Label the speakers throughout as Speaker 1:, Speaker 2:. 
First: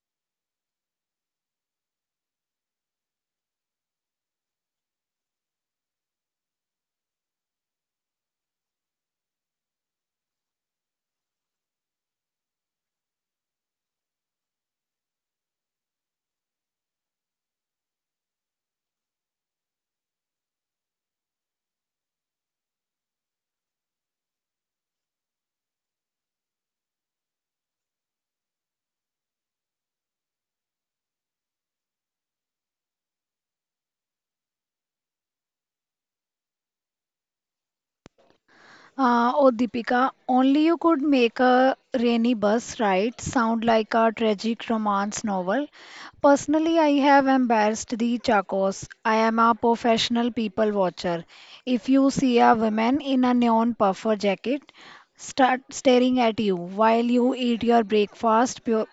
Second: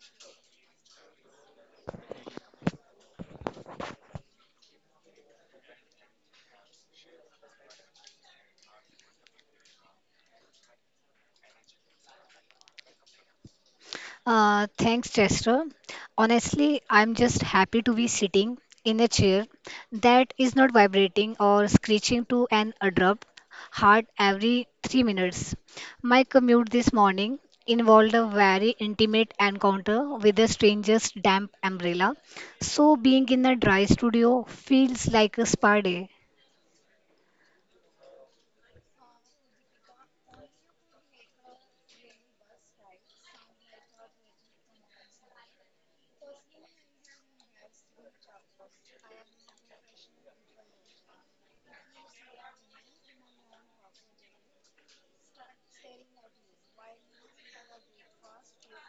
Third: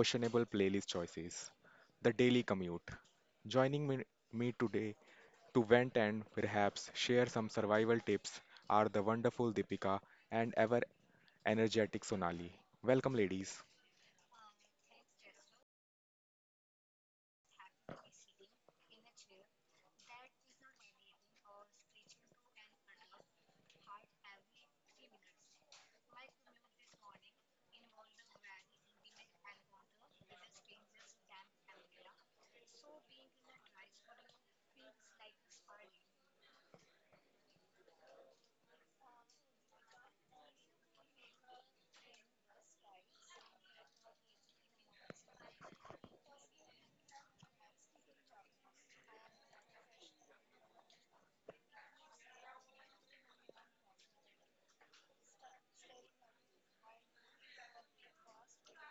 Speaker 1: questionable playlist choices, the daily commute. Joining me today to vent and perhaps share some survival tips are the wonderful Deepika and ever energetic Sonali. Welcome, ladies.
Speaker 2: Thanks, Chester. Honestly, I'm just happy to be sitting in a chair that is not vibrating or screeching to an abrupt halt every 3 minutes. My commute this morning involved a very intimate encounter with a stranger's damp umbrella, so being in a dry studio feels like a spa day.
Speaker 3: Oh, Deepika, only you could make a rainy bus ride sound like a tragic romance novel. Personally, I have embarrassed the Chacos. I am a professional people watcher. If you see a woman in a neon puffer jacket, start staring at you while you eat your breakfast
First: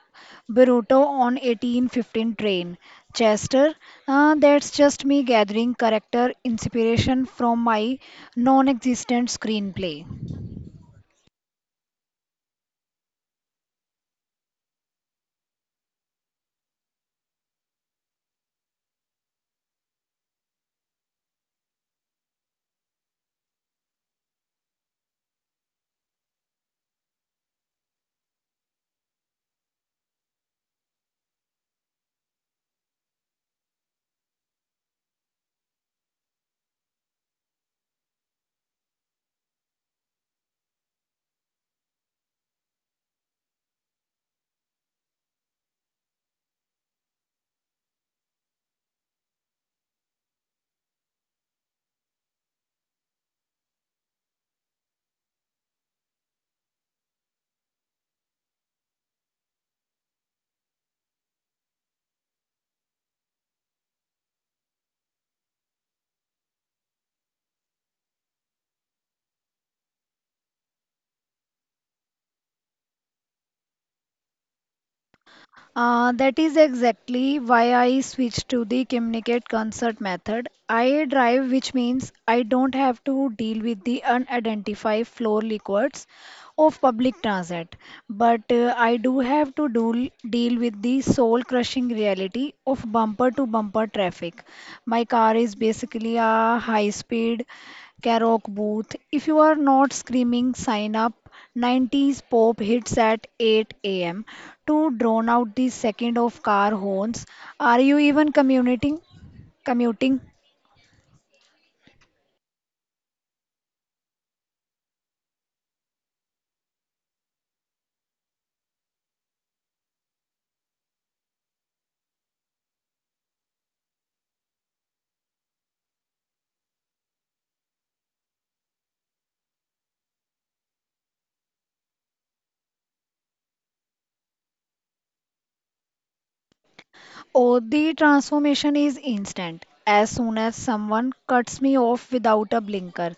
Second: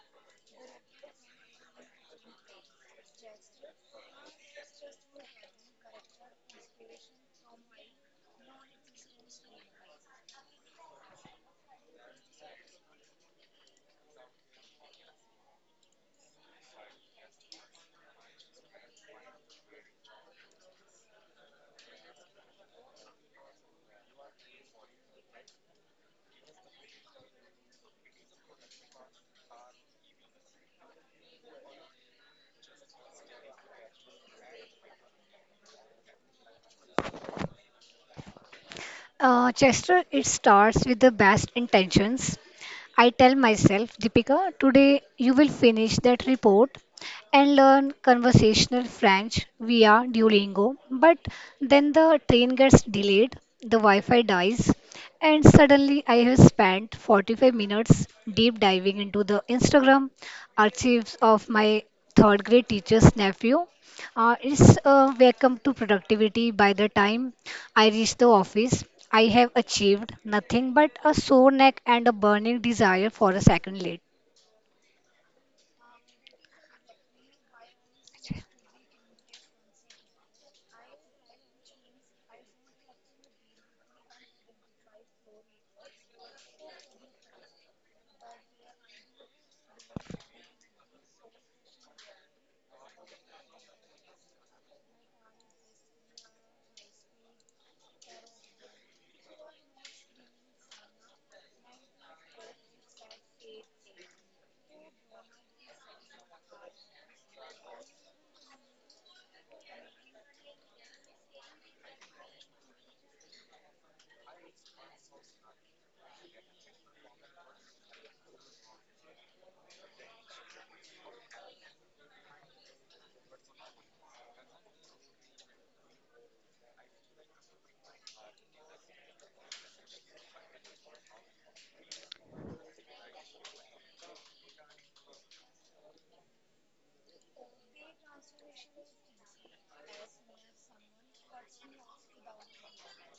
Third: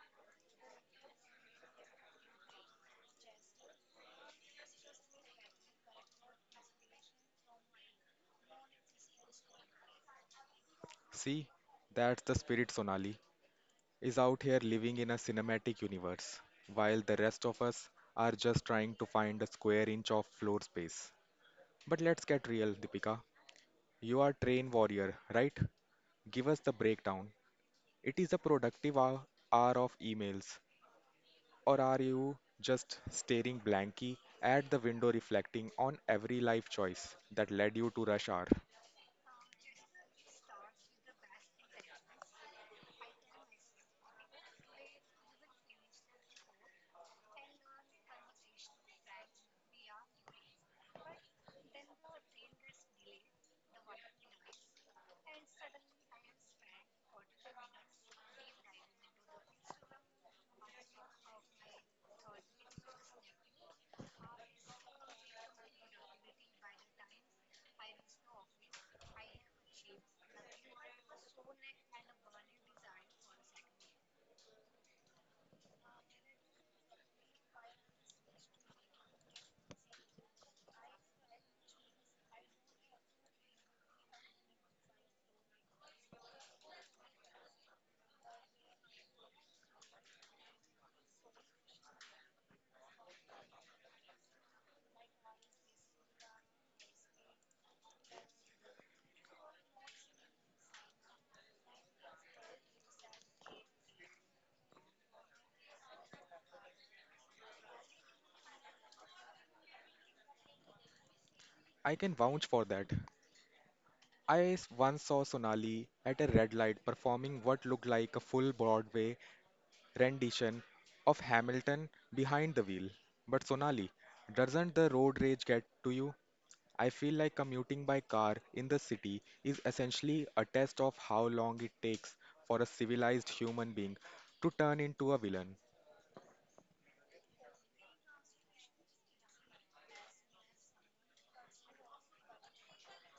Speaker 3: burrito on 1815 train. Chester, that's just me gathering character inspiration from my non-existent screenplay.
Speaker 1: See, that's the spirit. Sonali is out here living in a cinematic universe, while the rest of us are just trying to find a square inch of floor space. But let's get real, Deepika. You are train warrior, right? Give us the breakdown. It is a productive hour of emails, or are you just staring blankly at the window reflecting on every life choice that led you to rush hour?
Speaker 2: Chester, it starts with the best intentions. I tell myself, Deepika, today you will finish that report and learn conversational French via Duolingo. But then the train gets delayed, the Wi Fi dies, and suddenly I have spent 45 minutes deep diving into the Instagram archives of my third grade teacher's nephew. It's a welcome to productivity by the time I reached the office. I have achieved nothing but a sore neck and a burning desire for a second late.
Speaker 3: That is exactly why I switched to the communicate concert method. I drive, which means I don't have to deal with the unidentified floor liquids. Of public transit, but I do have to deal with the soul crushing reality of bumper to bumper traffic. My car is basically a high speed karaoke booth. If you are not screaming, sign up. 90s pop hits at 8 a.m. to drown out the second of car horns. Are you even commuting? Commuting?
Speaker 1: I can vouch for that. Once saw Sonali at a red light performing what looked like a full Broadway rendition of Hamilton behind the wheel. But Sonali, doesn't the road rage get to you? I feel like commuting by car in the city is essentially a test of how long it takes for a civilized human being to turn into a villain.
Speaker 3: Oh, the transformation is instant. As soon as someone cuts me off without a blinker,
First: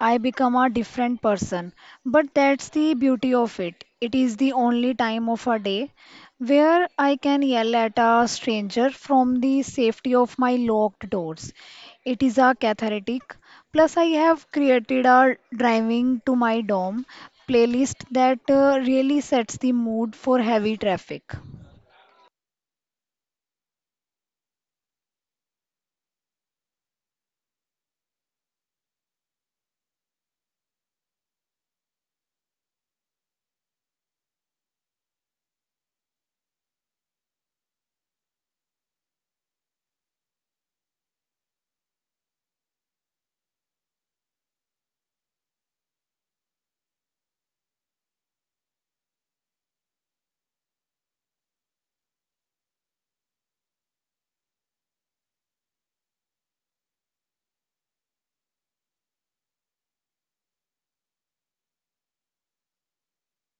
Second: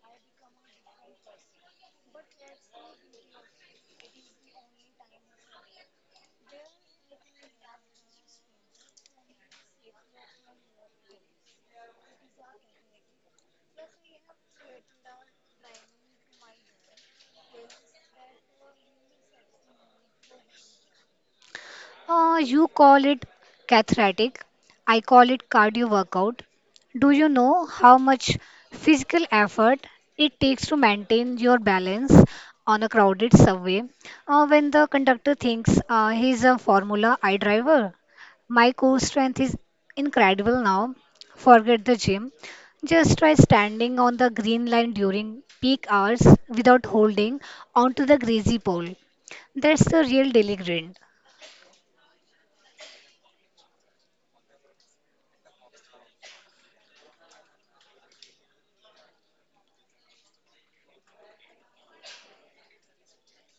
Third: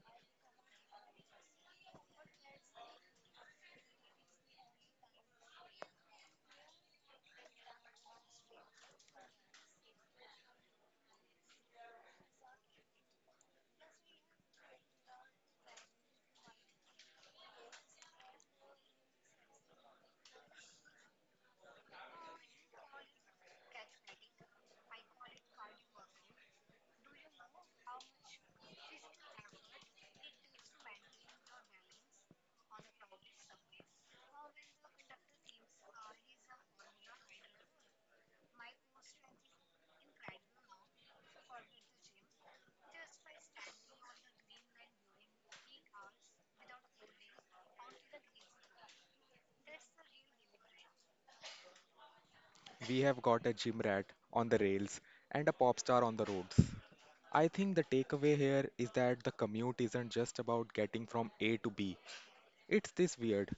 Speaker 3: I become a different person. But that's the beauty of it. It is the only time of a day where I can yell at a stranger from the safety of my locked doors. It is a cathartic. Plus, I have created a driving to my dorm playlist that really sets the mood for heavy traffic.
Speaker 2: You call it cathartic. I call it cardio workout. Do you know how much physical effort it takes to maintain your balance on a crowded subway? When the conductor thinks he's a Formula I driver, my core strength is incredible now. Forget the gym. Just try standing on the green line during peak hours without holding onto the greasy pole. That's the real daily grind.
Speaker 1: We have got a gym rat on the rails and a pop star on the roads. I think the takeaway here is that the commute isn't just about getting from A to B. It's this weird,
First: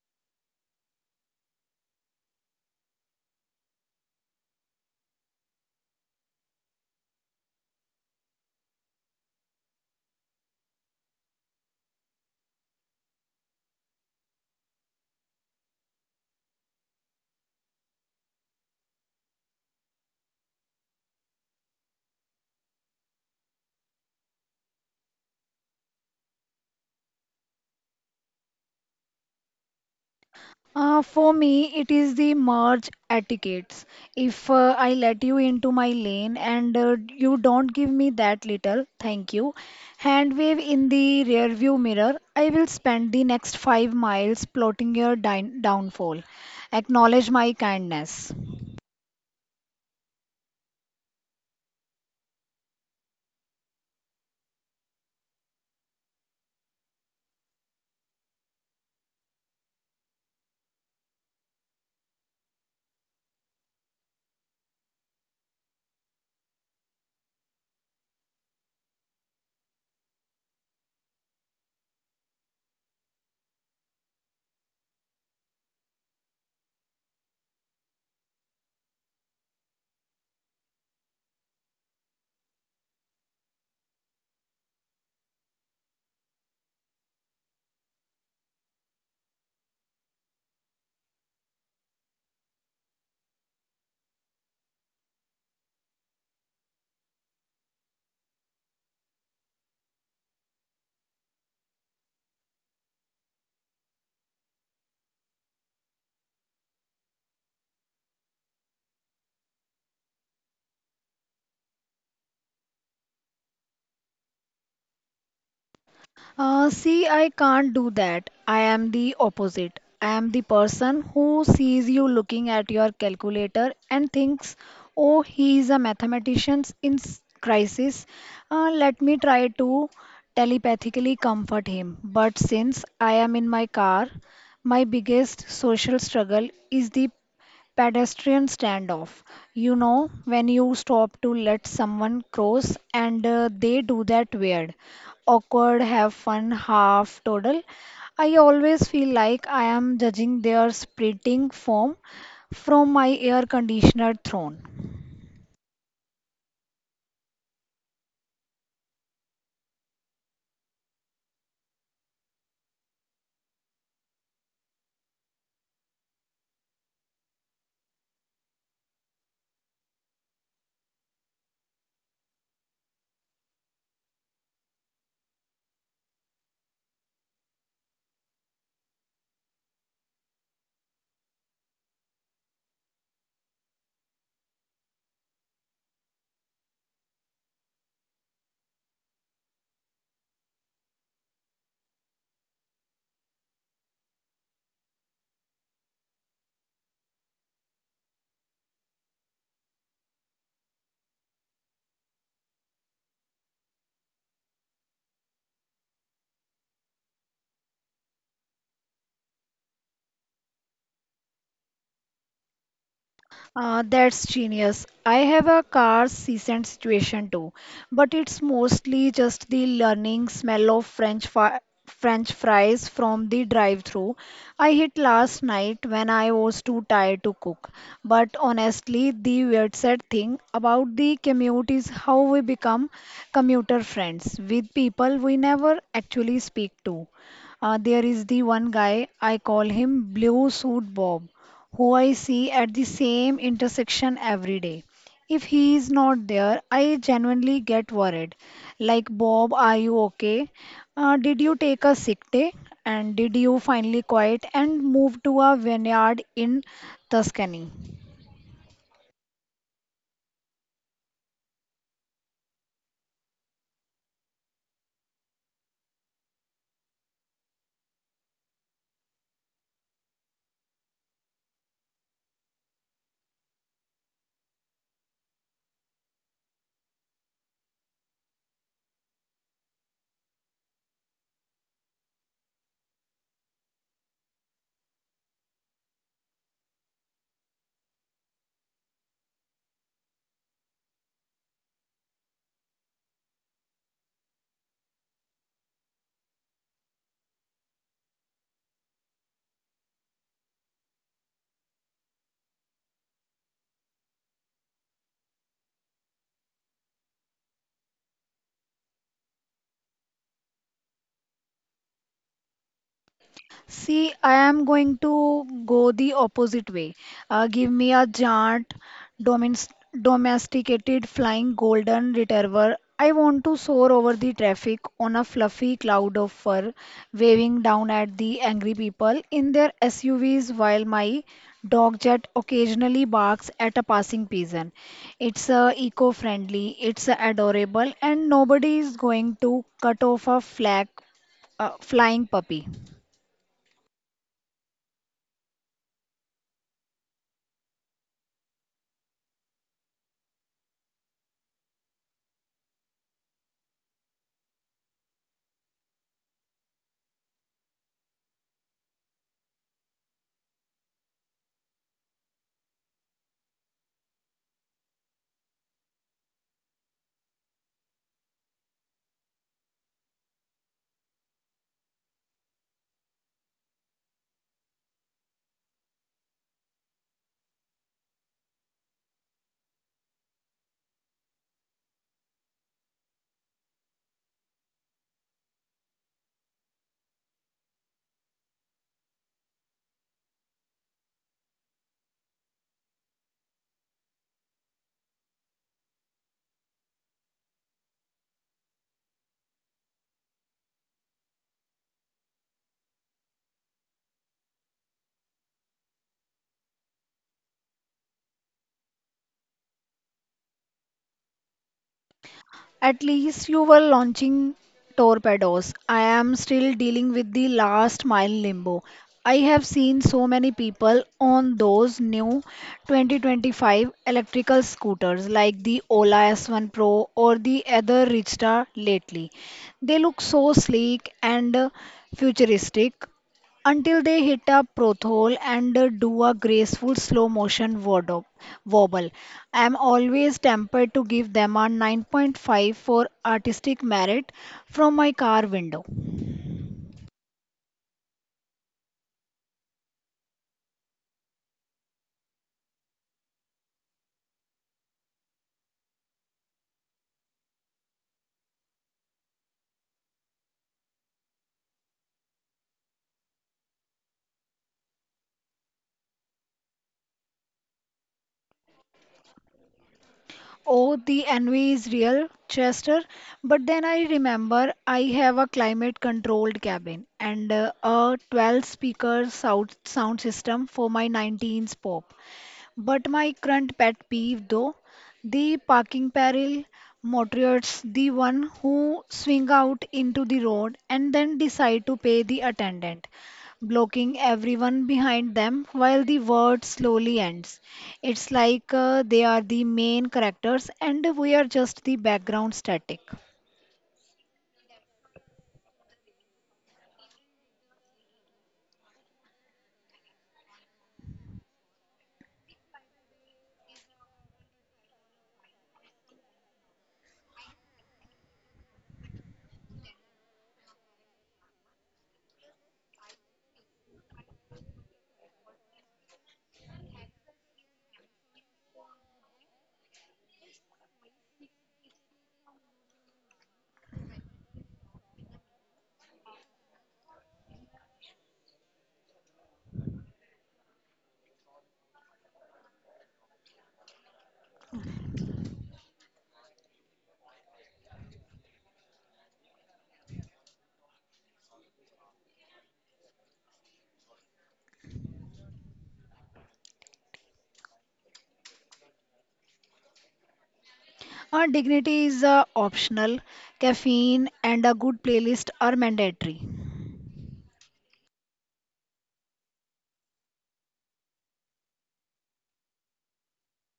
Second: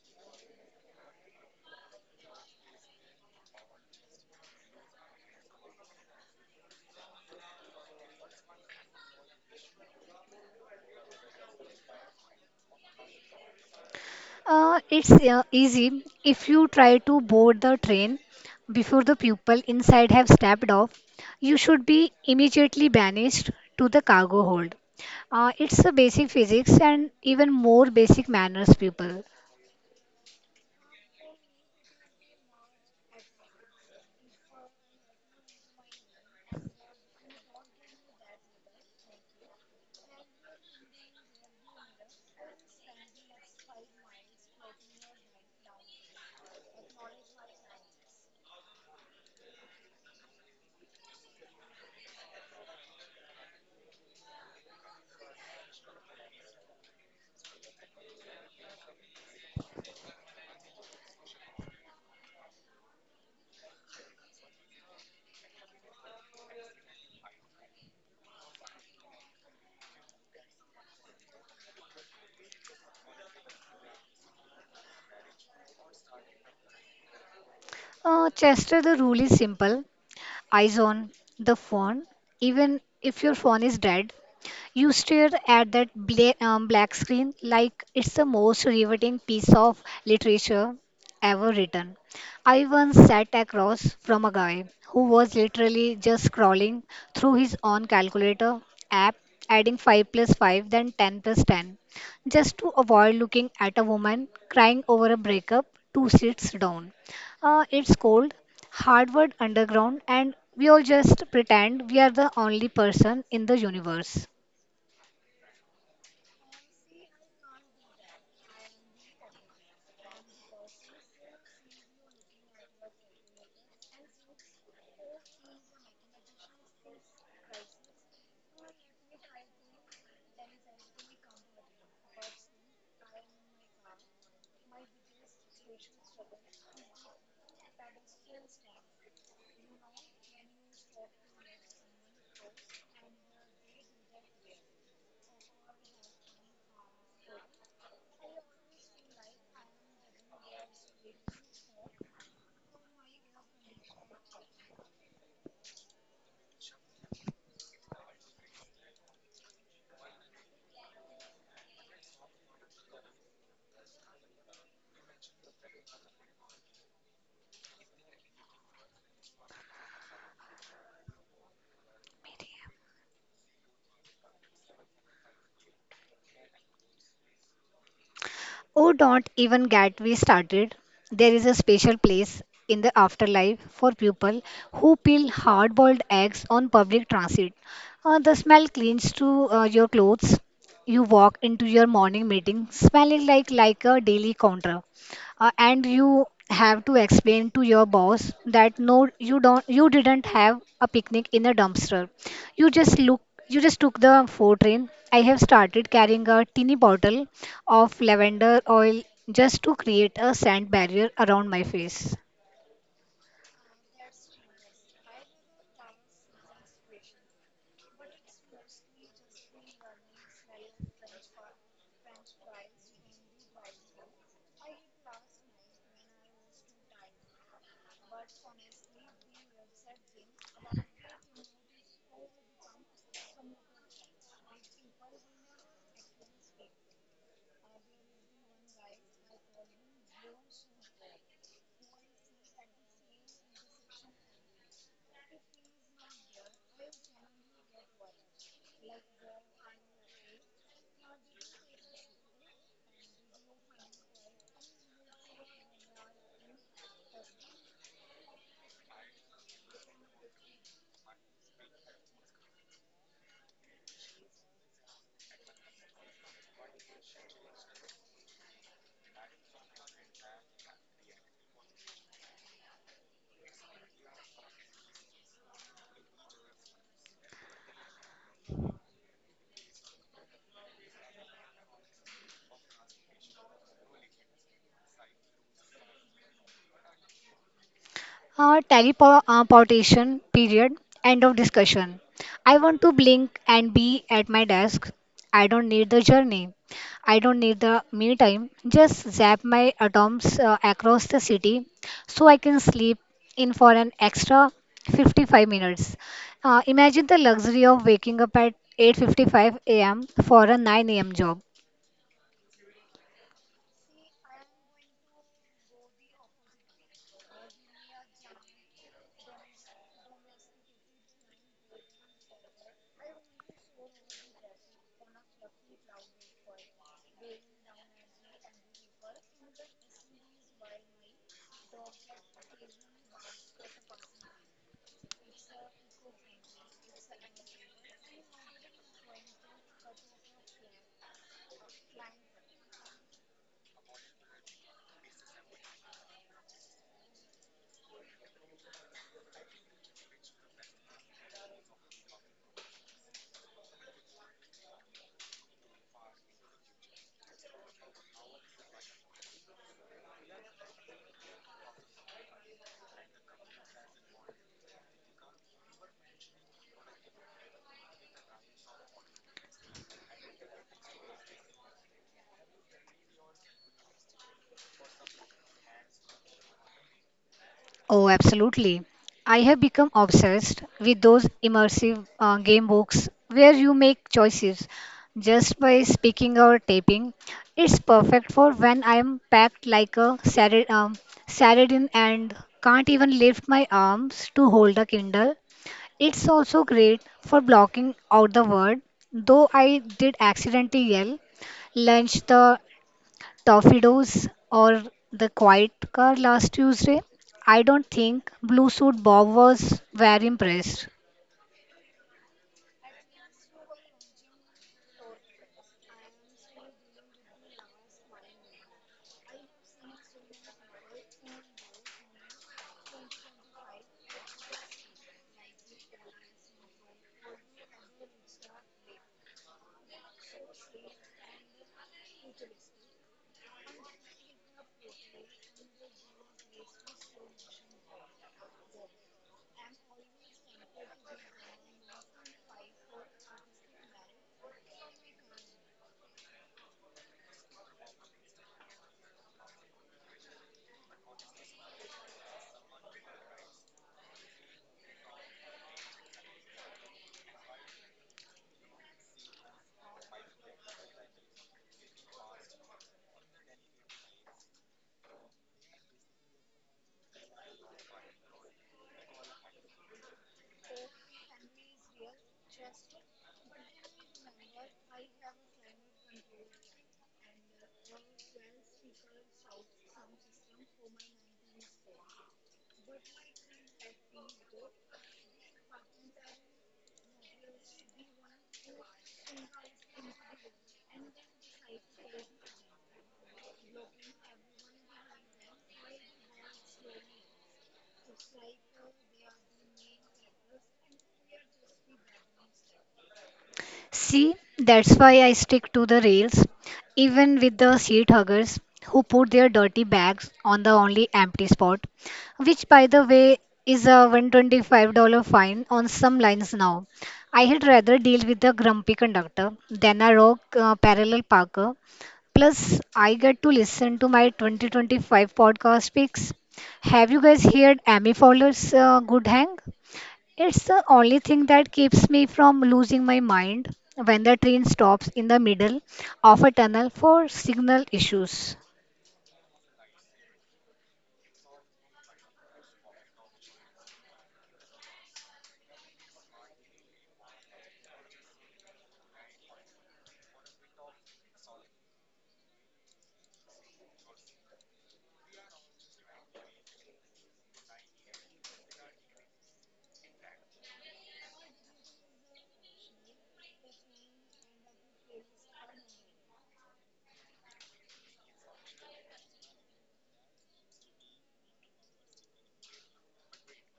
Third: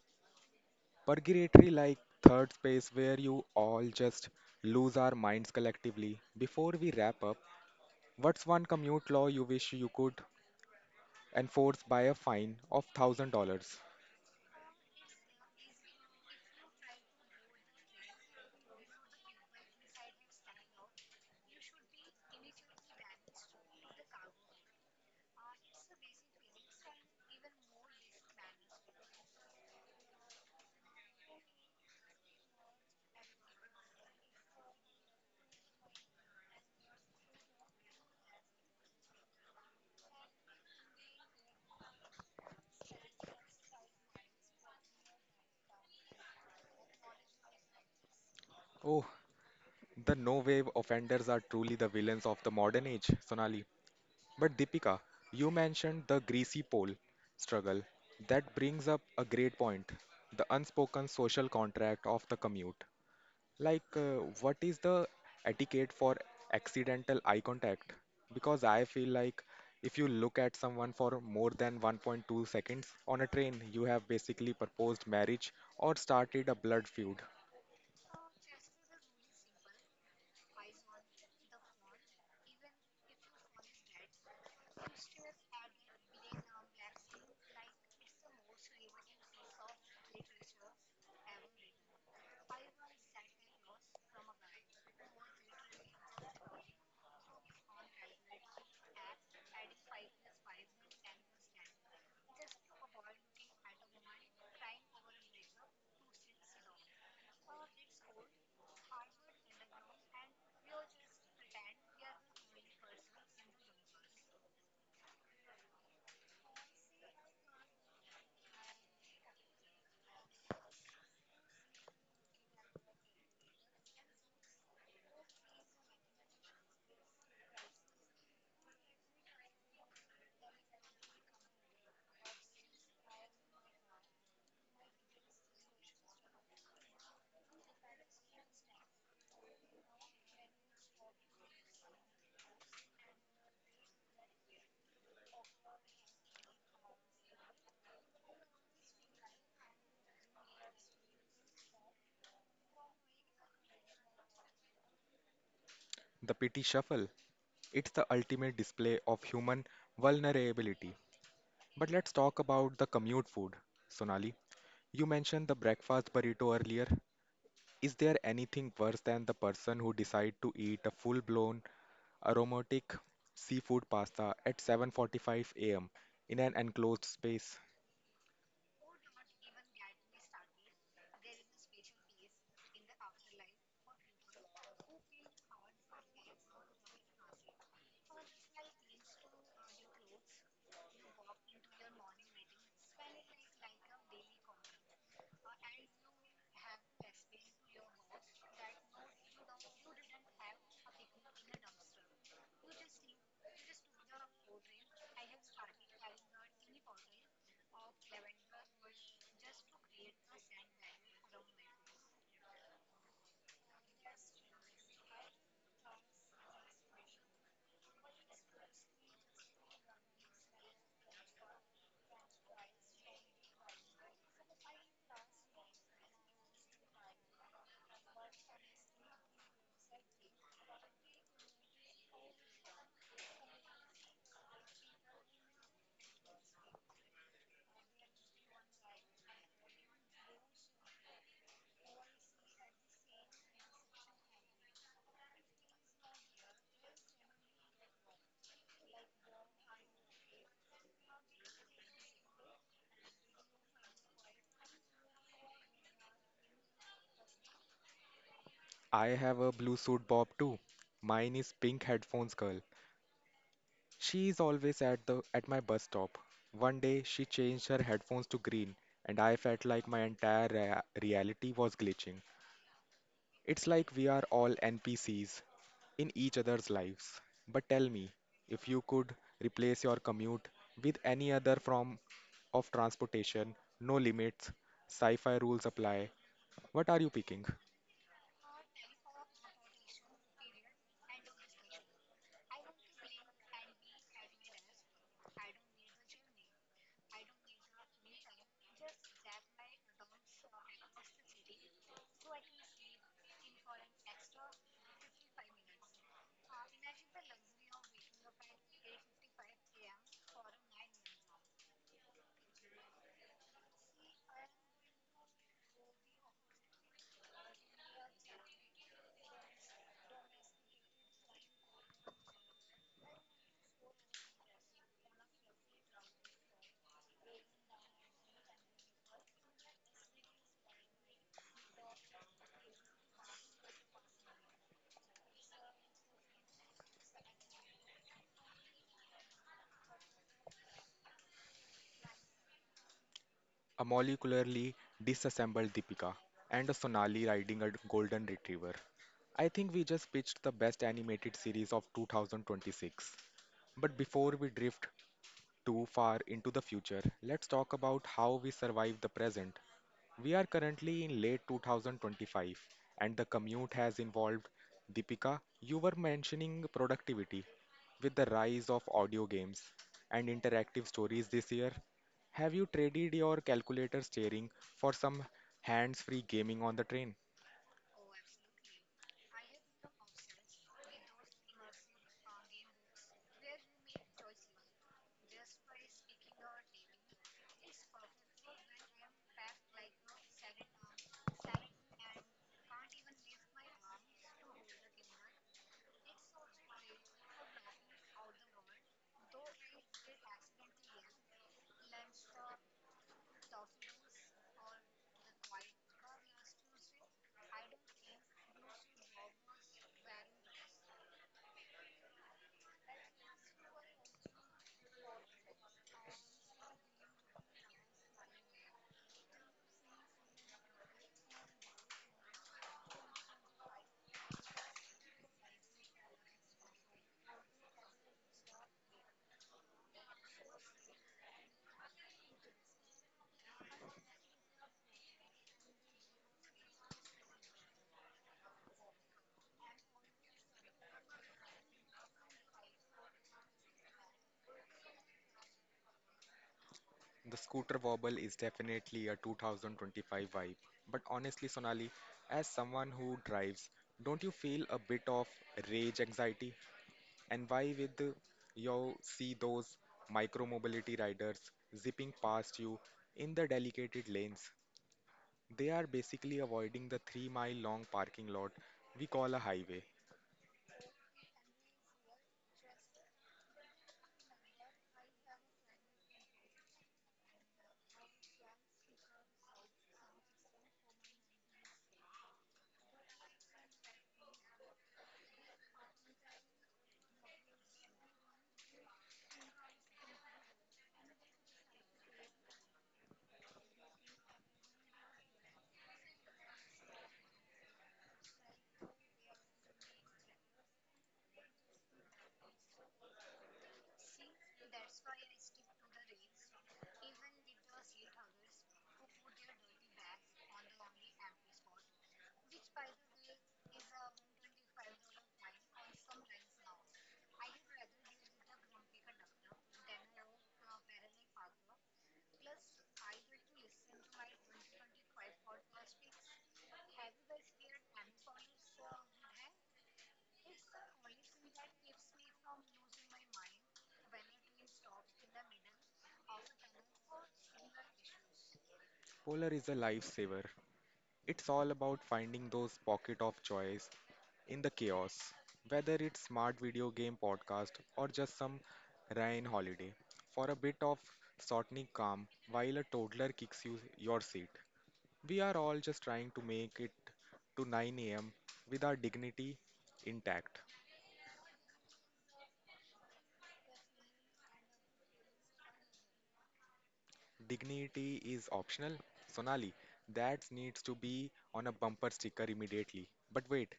Speaker 1: purgatory like third space where you all just lose our minds collectively. Before we wrap up, what's one commute law you wish you could enforce by a fine of $1,000?
Speaker 2: It's easy. If you try to board the train before the people inside have stepped off, you should be immediately banished to the cargo hold. It's a basic physics and even more basic manners, people.
Speaker 3: For me, it is the merge etiquettes. If I let you into my lane and you don't give me that little, thank you, hand wave in the rearview mirror, I will spend the next 5 miles plotting your downfall. Acknowledge my kindness.
Speaker 1: Oh, the no wave offenders are truly the villains of the modern age, Sonali. But Deepika, you mentioned the greasy pole struggle. That brings up a great point, the unspoken social contract of the commute. Like, what is the etiquette for accidental eye contact? Because I feel like if you look at someone for more than 1.2 seconds on a train, you have basically proposed marriage or started a blood feud.
Speaker 2: Chester, the rule is simple. Eyes on the phone. Even if your phone is dead, you stare at that black screen like it's the most riveting piece of literature ever written. I once sat across from a guy who was literally just scrolling through his own calculator app, adding 5 plus 5, then 10 plus 10, just to avoid looking at a woman crying over a breakup two seats down. It's cold, Harvard Underground, and we all just pretend we are the only person in the universe.
Speaker 3: See, I can't do that. I am the opposite. I am the person who sees you looking at your calculator and thinks, oh, he is a mathematician in crisis. Let me try to telepathically comfort him. But since I am in my car, my biggest social struggle is the pedestrian standoff. You know, when you stop to let someone cross and they do that weird, awkward, have fun, half total. I always feel like I am judging their sprinting form from my air conditioner throne.
Speaker 1: The pity shuffle, it's the ultimate display of human vulnerability. But let's talk about the commute food. Sonali, you mentioned the breakfast burrito earlier. Is there anything worse than the person who decide to eat a full-blown aromatic seafood pasta at 7:45 a.m. in an enclosed space?
Speaker 2: Oh, don't even get me started. There is a special place in the afterlife for people who peel hard boiled eggs on public transit. The smell clings to your clothes. You walk into your morning meeting smelling like a daily counter. And you have to explain to your boss that no, you didn't have a picnic in a dumpster. You just look you just took the four train. I have started carrying a tiny bottle of lavender oil just to create a sand barrier around my face.
Speaker 3: That's genius. I have a car season situation too, but it's mostly just the learning smell of French fries from the drive-through I hit last night when I was too tired to cook. But honestly, the weird sad thing about the commute is how we become commuter friends with people we never actually speak to. There is the one guy, I call him Blue Suit Bob who I see at the same intersection every day. If he is not there, I genuinely get worried. Like, Bob, are you okay? Did you take a sick day? And did you finally quiet and move to a vineyard in Tuscany?
Speaker 1: I have a blue suit bob too. Mine is pink headphones girl. She is always at my bus stop. One day she changed her headphones to green and I felt like my entire reality was glitching. It's like we are all NPCs in each other's lives. But tell me, if you could replace your commute with any other form of transportation, no limits, sci fi rules apply, what are you picking?
Speaker 2: Teleportation period, end of discussion. I want to blink and be at my desk. I don't need the journey. I don't need the me time. Just zap my atoms across the city so I can sleep in for an extra 55 minutes. Imagine the luxury of waking up at 8:55 a.m. for a 9 a.m. job.
Speaker 3: See, I am going to go the opposite way. Give me a giant, domins- domesticated flying golden retriever. I want to soar over the traffic on a fluffy cloud of fur, waving down at the angry people in their SUVs while my dog jet occasionally barks at a passing pigeon. It's eco-friendly, it's adorable, and nobody is going to cut off a flag, flying puppy.
Speaker 1: A molecularly disassembled Deepika and a Sonali riding a golden retriever. I think we just pitched the best animated series of 2026. But before we drift too far into the future, let's talk about how we survive the present. We are currently in late 2025 and the commute has evolved. Deepika, you were mentioning productivity with the rise of audio games and interactive stories this year. Have you traded your calculator steering for some hands free gaming on the train?
Speaker 2: Oh, absolutely. I have become obsessed with those immersive game books where you make choices just by speaking or tapping. It's perfect for when I am packed like a sardine and can't even lift my arms to hold a Kindle. It's also great for blocking out the word, though I did accidentally yell lunch the Torpedoes or the Quiet Car last Tuesday. I don't think Blue Suit Bob was very impressed.
Speaker 3: At least you were launching torpedoes. I am still dealing with the last mile limbo. I have seen so many people on those new 2025 electrical scooters like the Ola S1 Pro or the other Ridgestyle lately. They look so sleek and futuristic until they hit a prothole and do a graceful slow motion wobble. I am always tempted to give them a 9.5 for artistic merit from my car window.
Speaker 1: The scooter wobble is definitely a 2025 vibe. But honestly, Sonali, as someone who drives, don't you feel a bit of rage anxiety? And why with the- You see those micromobility riders zipping past you in the dedicated lanes? They are basically avoiding the three-mile-long parking lot we call a highway.
Speaker 3: Oh, the envy is real, Chester, but then I remember I have a climate controlled cabin and a 12 speaker sound system for my 19s pop. But my current pet peeve, though, the parking peril motorists, the one who swing out into the road and then decide to pay the attendant, blocking everyone behind them while the word slowly ends. It's like they are the main characters and we are just the background static.
Speaker 2: See, that's why I stick to the rails, even with the seat huggers who put their dirty bags on the only empty spot, which, by the way, is a $125 fine on some lines now. I had rather deal with a grumpy conductor than a rogue parallel parker. Plus, I get to listen to my 2025 podcast picks. Have you guys heard Amy Fowler's Good Hang? It's the only thing that keeps me from losing my mind when the train stops in the middle of a tunnel for signal issues.
Speaker 1: Polar is a lifesaver. It's all about finding those pocket of joys in the chaos, whether it's smart video game podcast or just some rain holiday, for a bit of shortening calm while a toddler kicks you your seat. We are all just trying to make it to 9 a.m. with our dignity intact.
Speaker 3: Our dignity is optional, caffeine and a good playlist are mandatory.
Speaker 1: Dignity is optional. Sonali, that needs to be on a bumper sticker immediately. But wait,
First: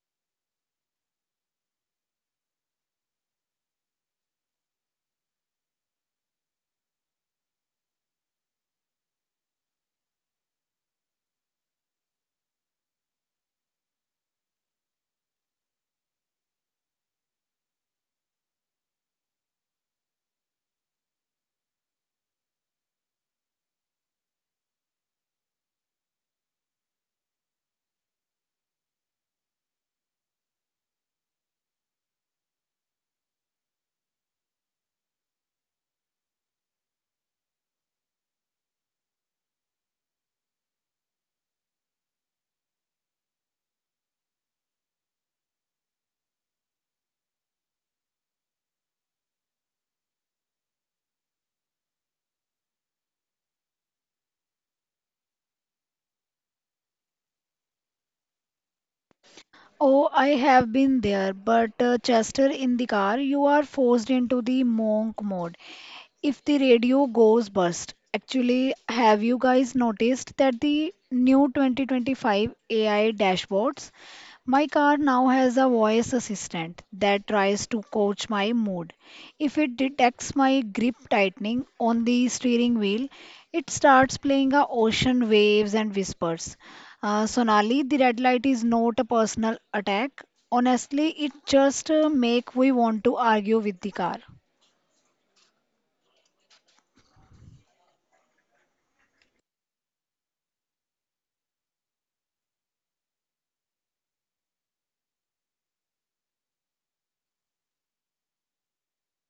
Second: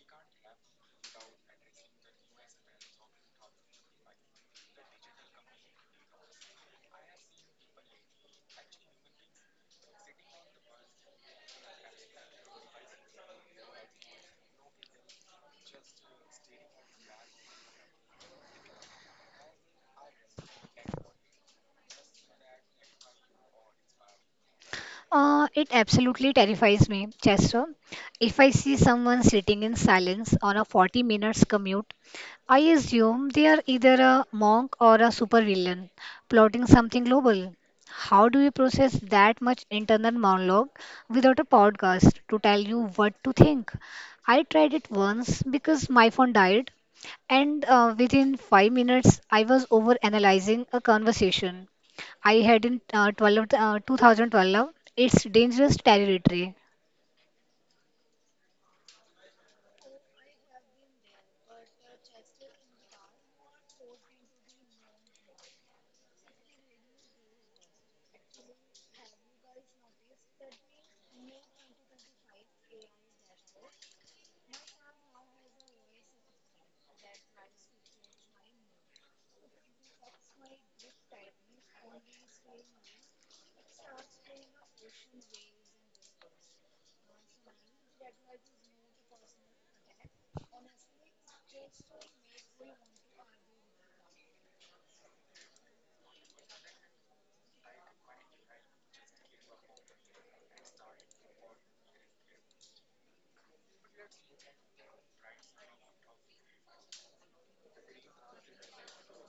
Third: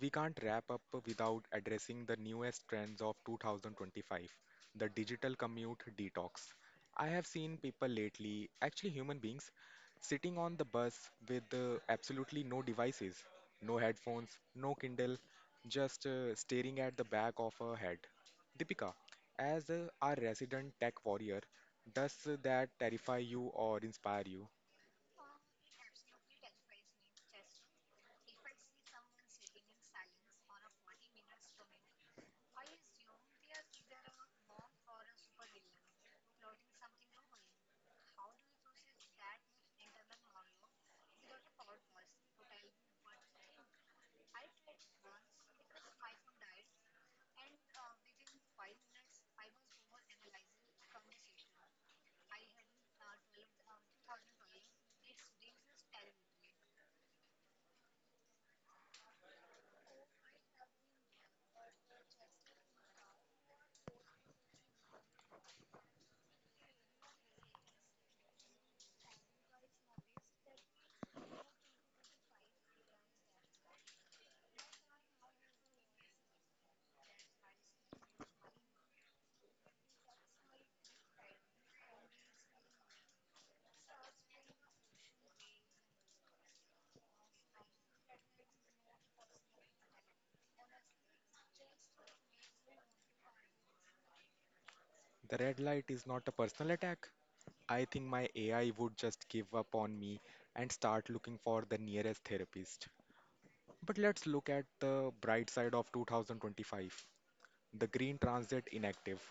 Speaker 1: we can't wrap up without addressing the newest trends of 2025, the digital commute detox. I have seen people lately, actually human beings, sitting on the bus with absolutely no devices, no headphones, no Kindle, just staring at the back of her head. Deepika, as our resident tech warrior, does that terrify you or inspire you?
Speaker 2: It absolutely terrifies me, Chester. If I see someone sitting in silence on a 40 minutes commute, I assume they are either a monk or a supervillain plotting something global. How do you process that much internal monologue without a podcast to tell you what to think? I tried it once because my phone died, and within 5 minutes, I was over analyzing a conversation I had in 2012. It's dangerous territory.
Speaker 3: Oh, I have been there, but Chester in the car, you are forced into the monk mode if the radio goes bust. Actually, have you guys noticed that the new 2025 AI dashboards? My car now has a voice assistant that tries to coach my mood. If it detects my grip tightening on the steering wheel, it starts playing a ocean waves and whispers. Sonali, the red light is not a personal attack. Honestly, it just make we want to argue with the car.
Speaker 1: The red light is not a personal attack. I think my AI would just give up on me and start looking for the nearest therapist. But let's look at the bright side of 2025. The green transit inactive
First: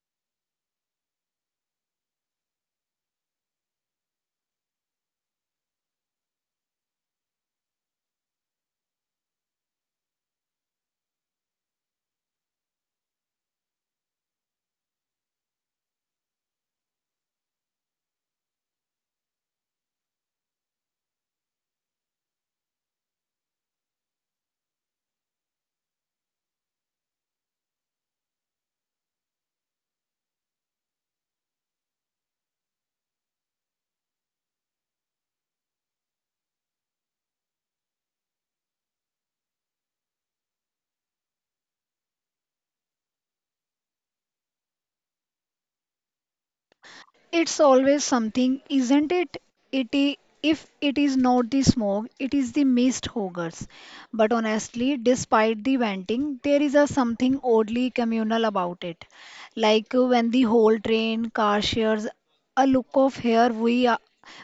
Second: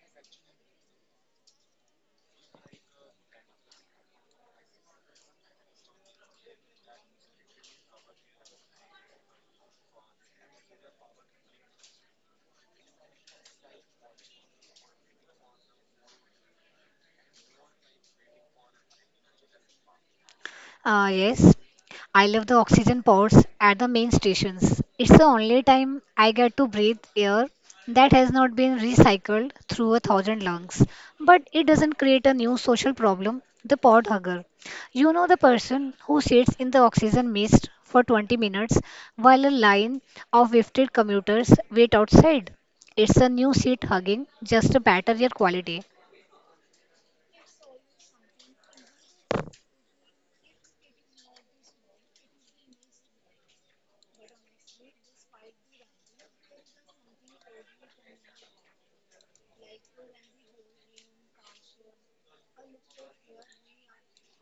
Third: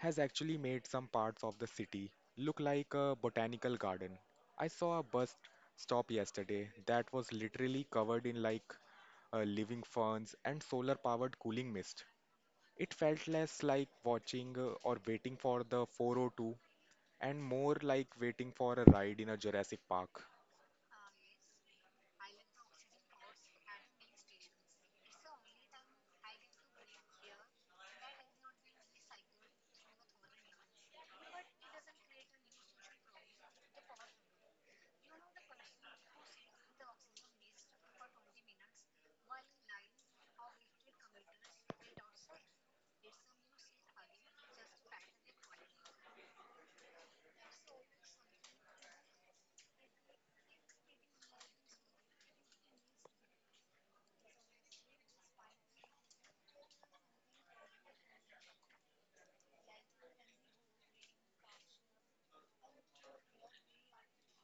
Speaker 1: has actually made some parts of the city look like a botanical garden. I saw a bus stop yesterday that was literally covered in like living ferns and solar powered cooling mist. It felt less like watching or waiting for the 402 and more like waiting for a ride in a Jurassic Park.
Speaker 2: Yes, I love the oxygen pods at the main stations. It's the only time I get to breathe air that has not been recycled through a thousand lungs. But it doesn't create a new social problem, the pod hugger. You know the person who sits in the oxygen mist for 20 minutes while a line of lifted commuters wait outside. It's a new seat hugging, just a better air quality.
Speaker 3: It's always something, isn't it? It i- if it is not the smoke, it is the mist hoggers. But honestly, despite the venting, there is a something oddly communal about it. Like when the whole train car shares a look of here we are,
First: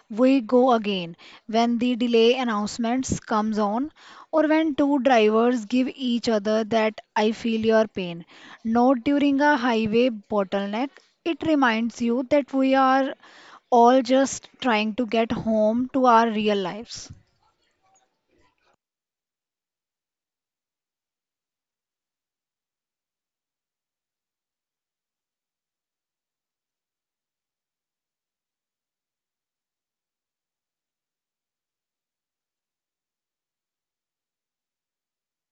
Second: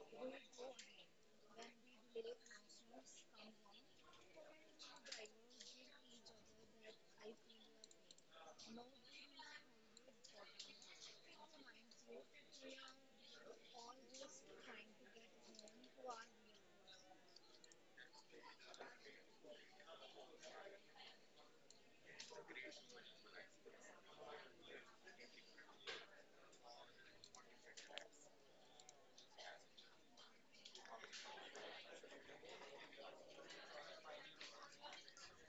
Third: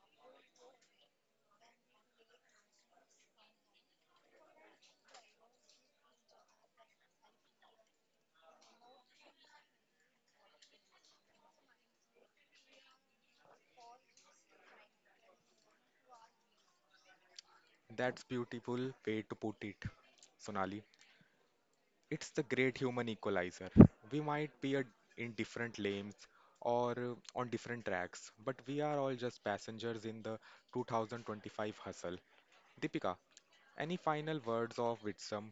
Speaker 3: we go again. When the delay announcements comes on, or when two drivers give each other that I feel your pain. Not during a highway bottleneck. It reminds you that we are all just trying to get home to our real lives.
Speaker 1: That's beautiful way to put it, Sonali. It's the great human equalizer. We might be a, In different lanes or on different tracks, but we are all just passengers in the 2025 hustle. Deepika, any final words of wisdom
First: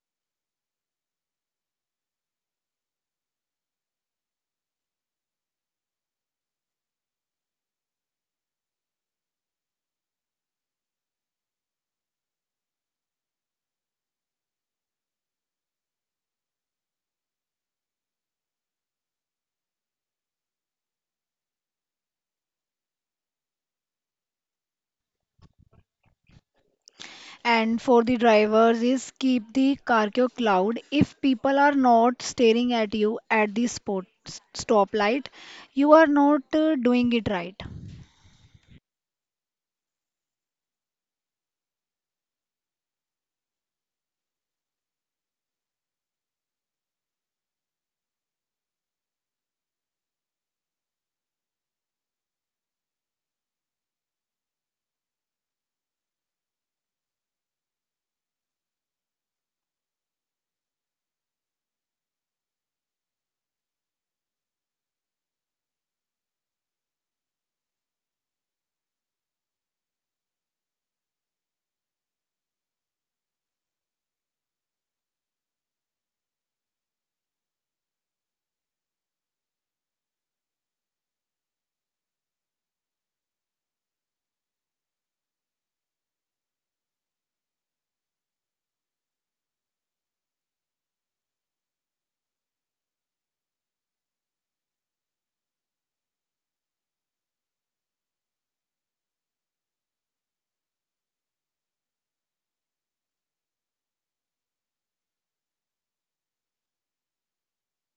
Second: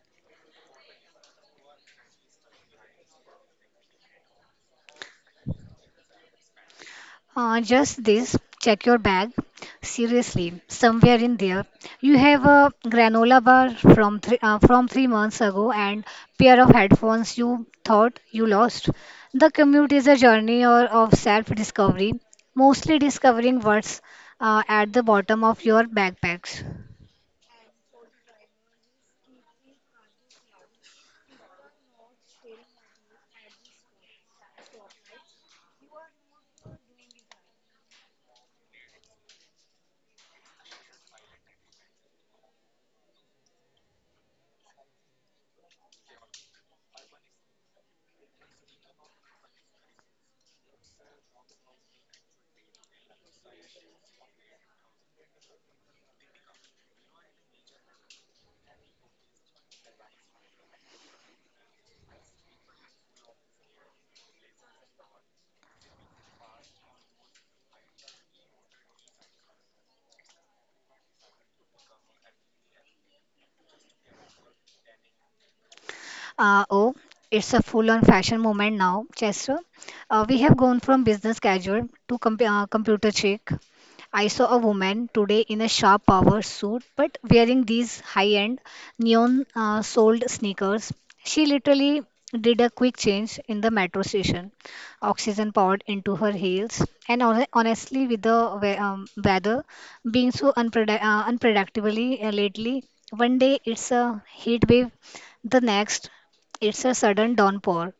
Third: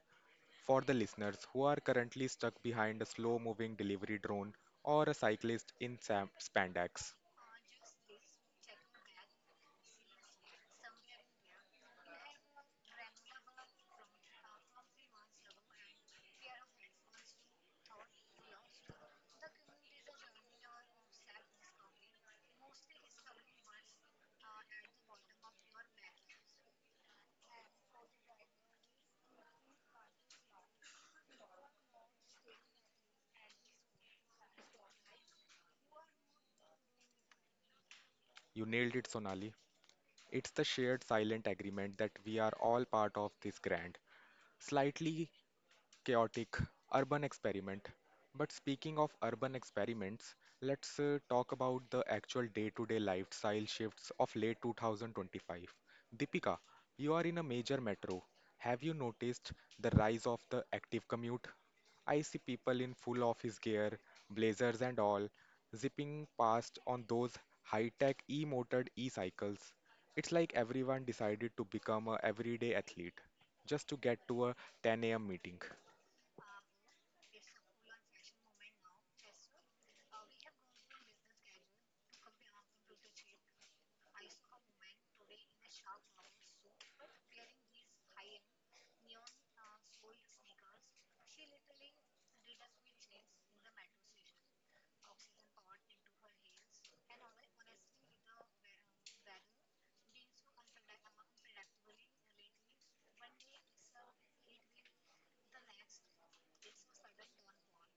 Speaker 1: for the listeners who are currently stuck behind a slow moving delivery drone or a cyclist in spandex?
Speaker 2: Just this, check your bag. Seriously, somewhere in there, you have a granola bar from 3 months ago and pair of headphones you thought you lost. The commute is a journey or of self-discovery, mostly discovering what's at the bottom of your backpacks.
Speaker 3: And for the drivers is keep the cargo cloud. If people are not staring at you at the spot stoplight, you are not doing it right.
Speaker 1: You nailed it, Sonali. It's the shared silent agreement that we are all part of this grand, slightly chaotic urban experiment. But speaking of urban experiments, let's talk about the actual day to day lifestyle shifts of late 2025. Deepika, you are in a major metro. Have you noticed the rise of the active commute? I see people in full office gear, blazers and all, zipping past on those high tech e motored e cycles. It's like everyone decided to become a everyday athlete just to get to a 10 a.m. meeting.
Speaker 2: Oh, it's a full-on fashion moment now, Chester. We have gone from business casual to computer chic. I saw a woman today in a sharp power suit, but wearing these high-end neon soled sneakers. She literally did a quick change in the metro station, oxygen poured into her heels, and honestly, with the weather being so unpredictably lately, one day it's a heat wave, the next it's a sudden downpour.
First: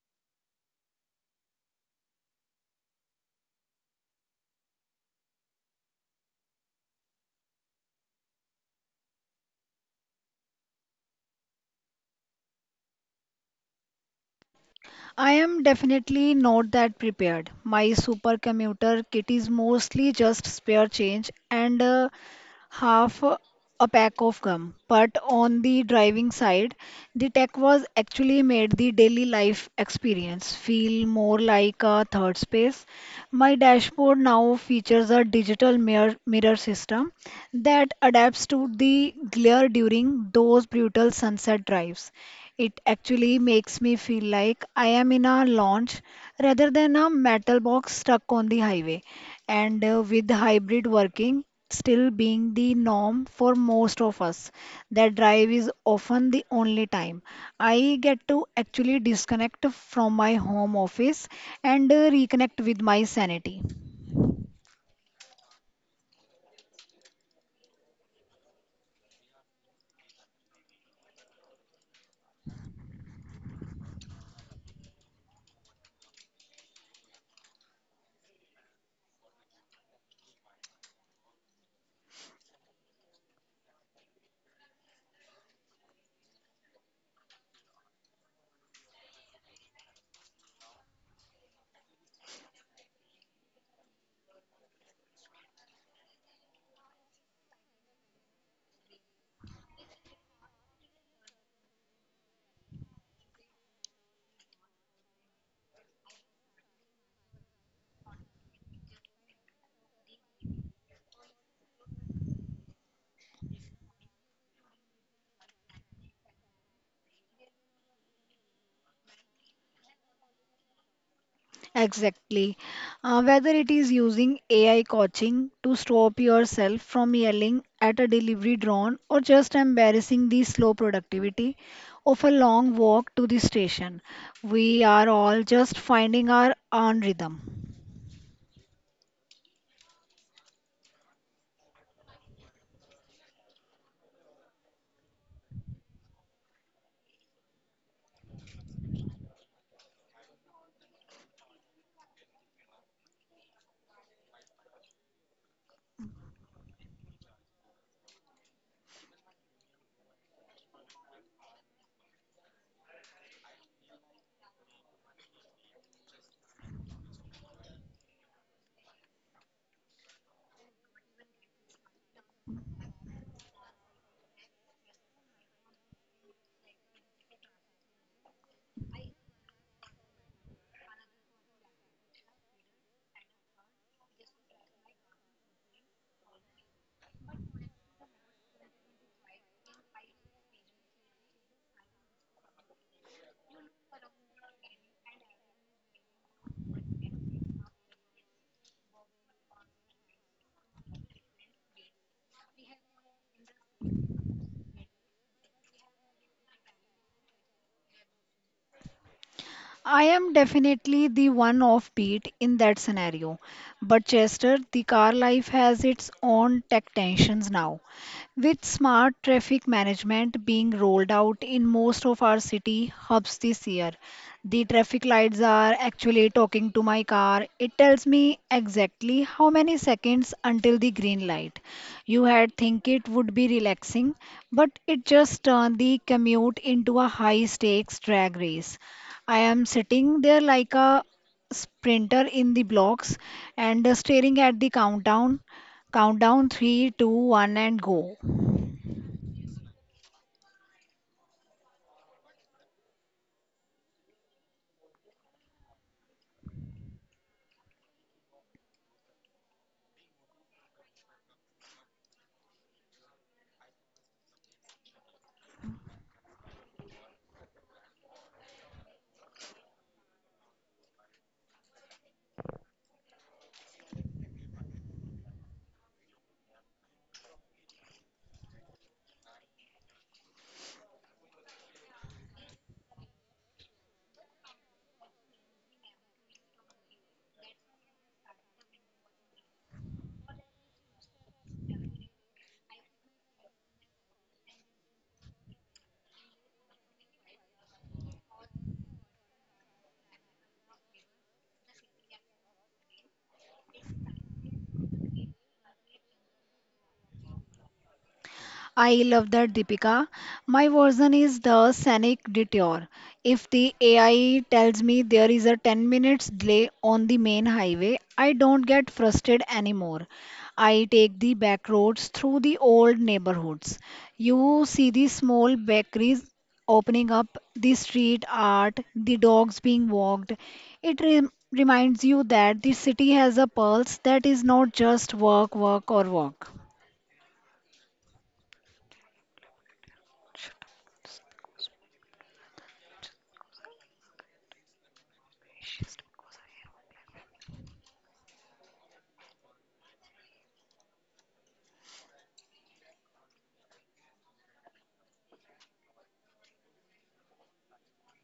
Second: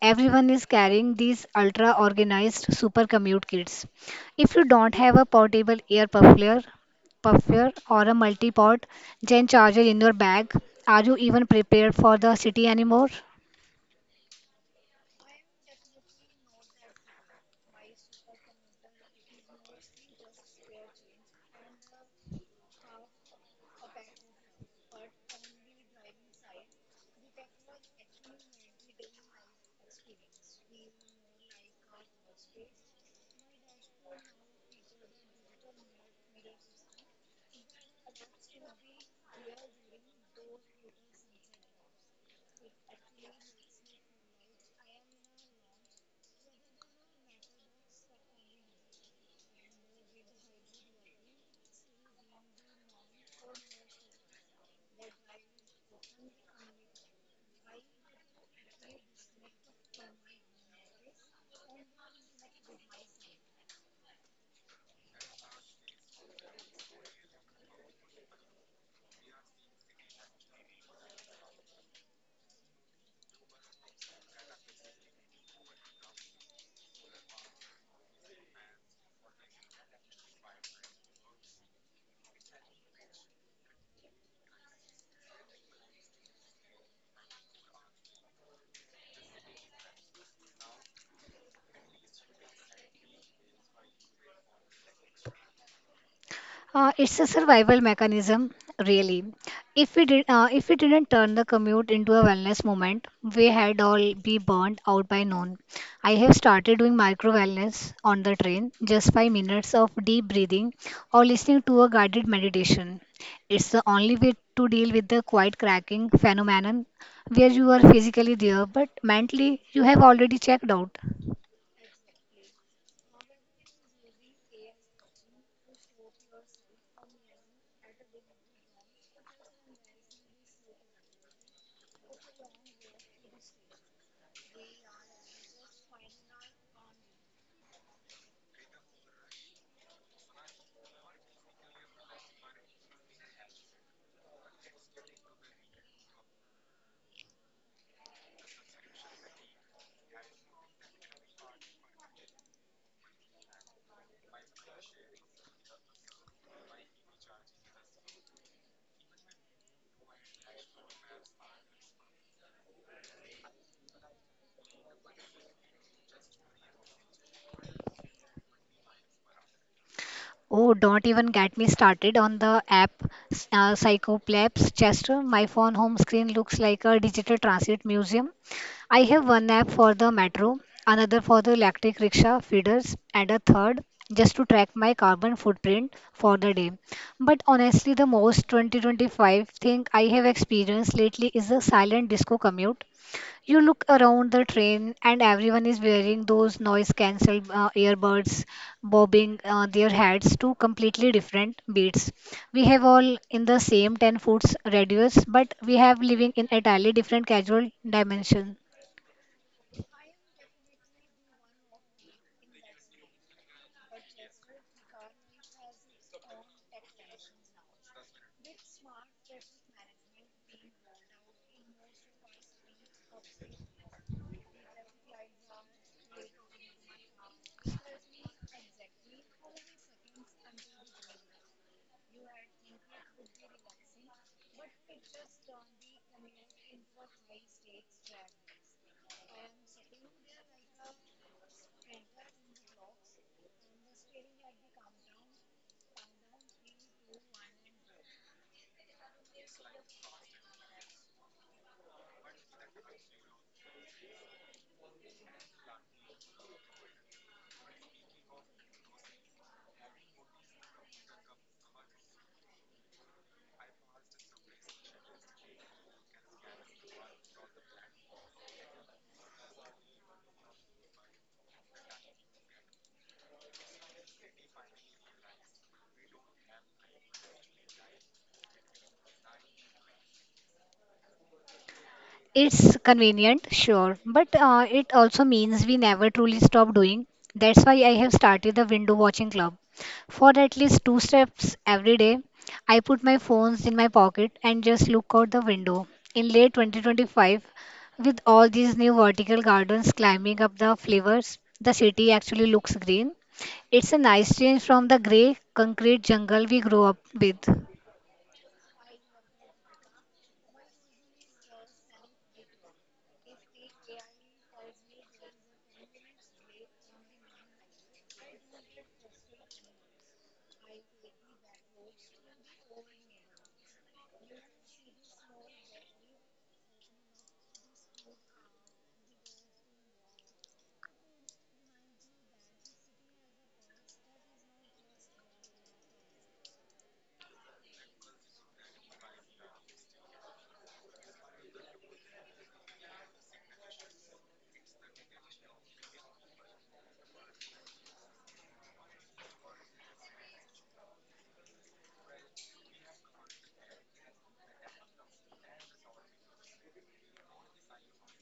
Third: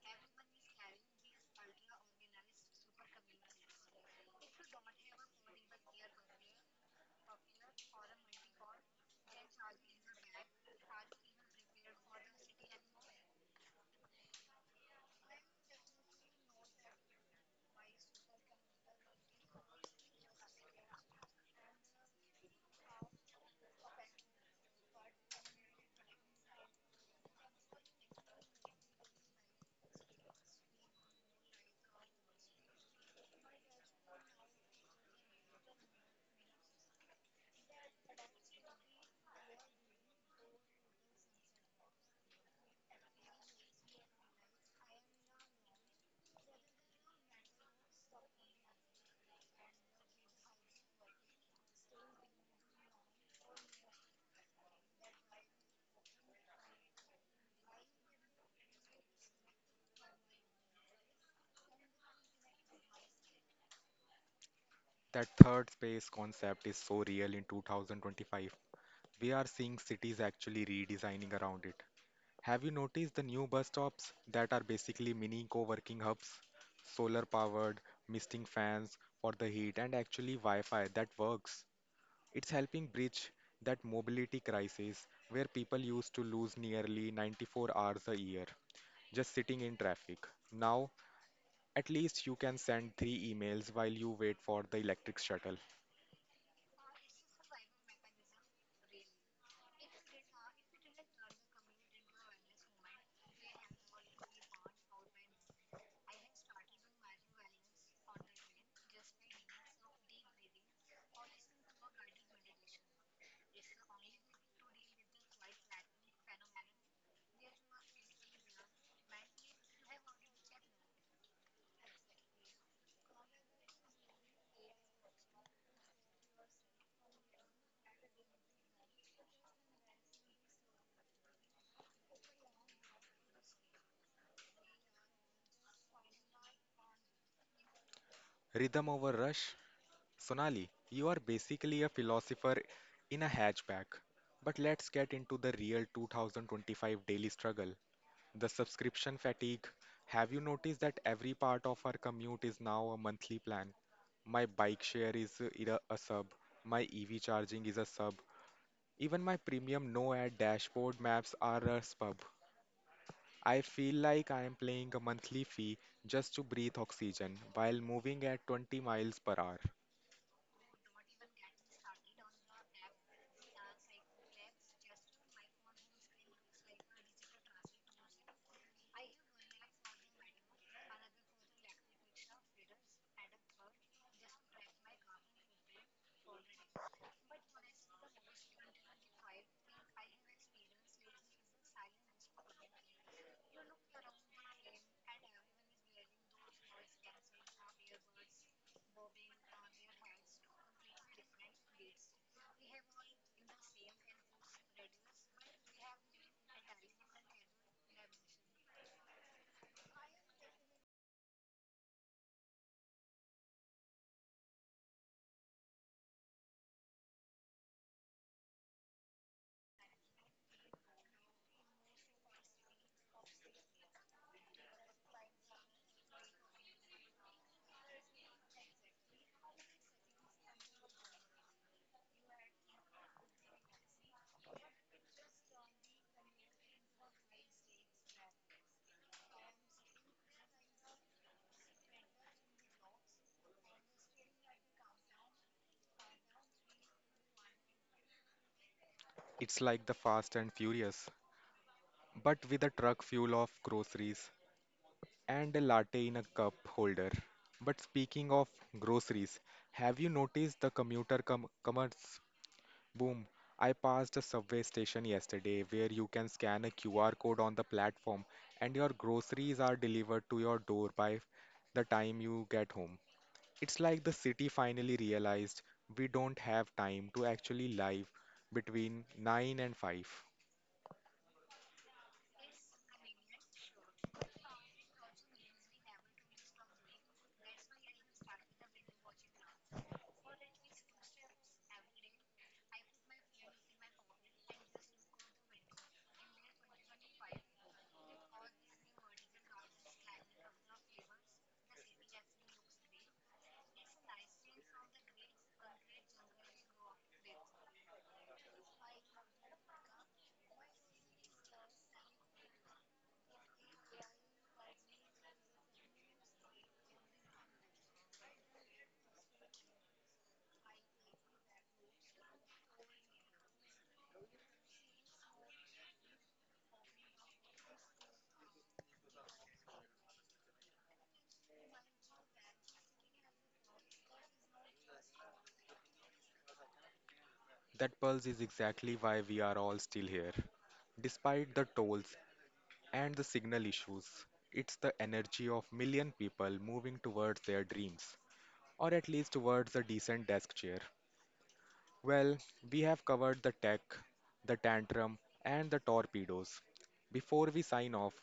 Speaker 2: Everyone is carrying these ultra organized super commute kits. If you don't have a portable ear muffler, puffer or a multi-port gen charger in your bag, are you even prepared for the city anymore?
Speaker 3: I am definitely not that prepared. My supercommuter kit is mostly just spare change and half a pack of gum. But on the driving side, the tech was actually made the daily life experience feel more like a third space. My dashboard now features a digital mirror system that adapts to the glare during those brutal sunset drives. It actually makes me feel like I am in a launch rather than a metal box stuck on the highway. And with hybrid working, still being the norm for most of us. That drive is often the only time I get to actually disconnect from my home office and reconnect with my sanity.
Speaker 1: That third space concept is so real in 2025. We are seeing cities actually redesigning around it. Have you noticed the new bus stops that are basically mini co working hubs? Solar powered, misting fans for the heat, and actually Wi Fi that works. It's helping bridge that mobility crisis where people used to lose nearly 94 hours a year just sitting in traffic. Now, at least you can send three emails while you wait for the electric shuttle.
Speaker 2: It's a survival mechanism, really. If we didn't turn the commute into a wellness moment, we had all be burnt out by noon. I have started doing micro wellness on the train, just 5 minutes of deep breathing or listening to a guided meditation. It's the only way to deal with the quiet cracking phenomenon, where you are physically there but mentally you have already checked out.
Speaker 3: Exactly. Whether it is using AI coaching to stop yourself from yelling at a delivery drone or just embarrassing the slow productivity of a long walk to the station, we are all just finding our own rhythm.
Speaker 1: Rhythm over rush. Sonali, you are basically a philosopher in a hatchback. But let's get into the real 2025 daily struggle, the subscription fatigue. Have you noticed that every part of our commute is now a monthly plan? My bike share is a sub, my EV charging is a sub, even my premium no ad dashboard maps are a sub. I feel like I am paying a monthly fee just to breathe oxygen while moving at 20 miles per hour.
Speaker 2: Oh, don't even get me started on the Psychoplaps Chester. My phone home screen looks like a digital transit museum. I have one app for the metro, another for the electric rickshaw feeders, and a third just to track my carbon footprint for the day. But honestly, the most 2025 thing I have experienced lately is the silent disco commute. You look around the train, and everyone is wearing those noise cancelled earbuds, bobbing their heads to completely different beats. We have all in the same 10-foot radius, but we have living in entirely different casual dimension.
Speaker 3: I am definitely the one offbeat in that scenario. But Chester, the car life has its own tech tensions now. With smart traffic management being rolled out in most of our city hubs this year, the traffic lights are actually talking to my car. It tells me exactly how many seconds until the green light. You had think it would be relaxing, but it just turned the commute into a high stakes drag race. I am sitting there like a sprinter in the blocks and staring at the countdown three, two, one, and go.
Speaker 1: It's like the Fast and Furious, but with a truck full of groceries and a latte in a cup holder. But speaking of groceries, have you noticed the commerce boom? I passed a subway station yesterday where you can scan a QR code on the platform and your groceries are delivered to your door by the time you get home. It's like the city finally realized we don't have time to actually live between 9 and 5.
Speaker 2: It's convenient, sure, but it also means we never truly stop doing. That's why I have started the window watching club. For at least two steps every day, I put my phones in my pocket and just look out the window. In late 2025, with all these new vertical gardens climbing up the flavors, the city actually looks green. It's a nice change from the grey concrete jungle we grew up with.
Speaker 3: I love that, Deepika. My version is the scenic detour. If the AI tells me there is a 10 minutes delay on the main highway, I don't get frustrated anymore. I take the back roads through the old neighborhoods. You see the small bakeries opening up, the street art, the dogs being walked. It reminds you that the city has a pulse that is not just work, or walk.
Speaker 1: That pulse is exactly why we are all still here. Despite the tolls and the signal issues, it's the energy of million people moving towards their dreams, or at least towards a decent desk chair. Well, we have covered the tech, the tantrum, and the torpedoes. Before we sign off,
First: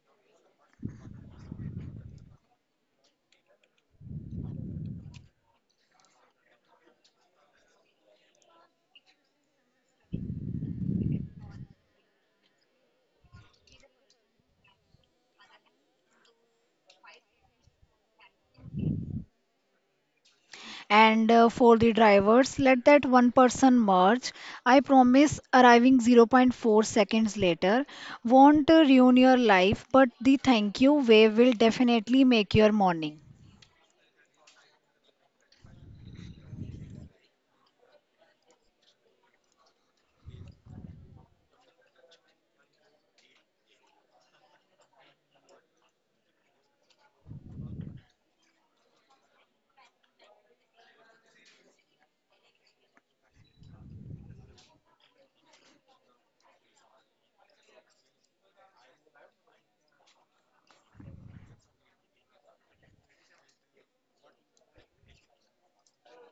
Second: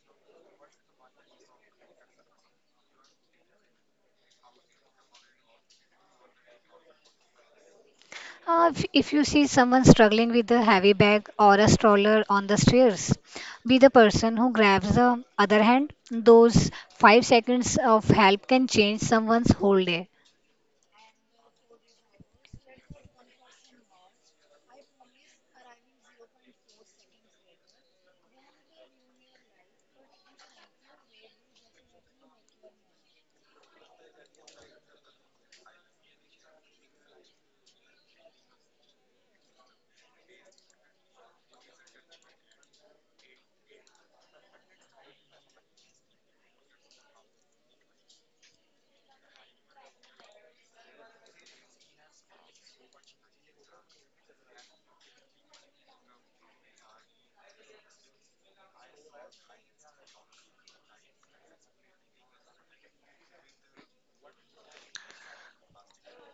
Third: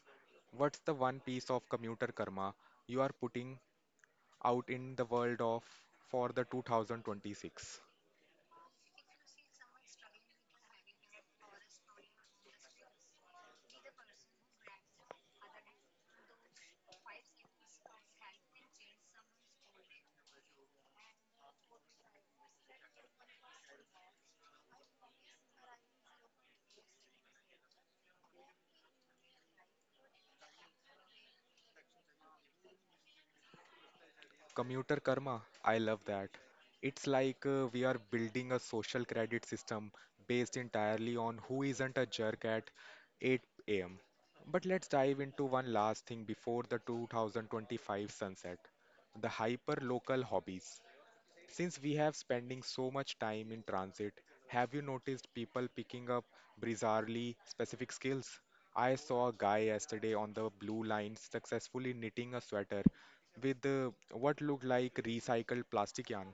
Speaker 1: what's the one piece of commuter karma you are putting out in the world of for the 2026?
Speaker 2: If you see someone struggling with a heavy bag or a stroller on the stairs, be the person who grabs the other hand. Those 5 seconds of help can change someone's whole day.
Speaker 3: And for the drivers, let that one person merge. I promise arriving zero point 0.4 seconds later won't ruin your life, but the thank you wave will definitely make your morning.
Speaker 1: Commuter karma, I love that. It's like we are building a social credit system based entirely on who isn't a jerk at 8 am. But let's dive into one last thing before the 2025 sunset, the hyper local hobbies. Since we have spending so much time in transit, have you noticed people picking up bizarrely specific skills? I saw a guy yesterday on the blue line successfully knitting a sweater with what looked like recycled plastic yarn.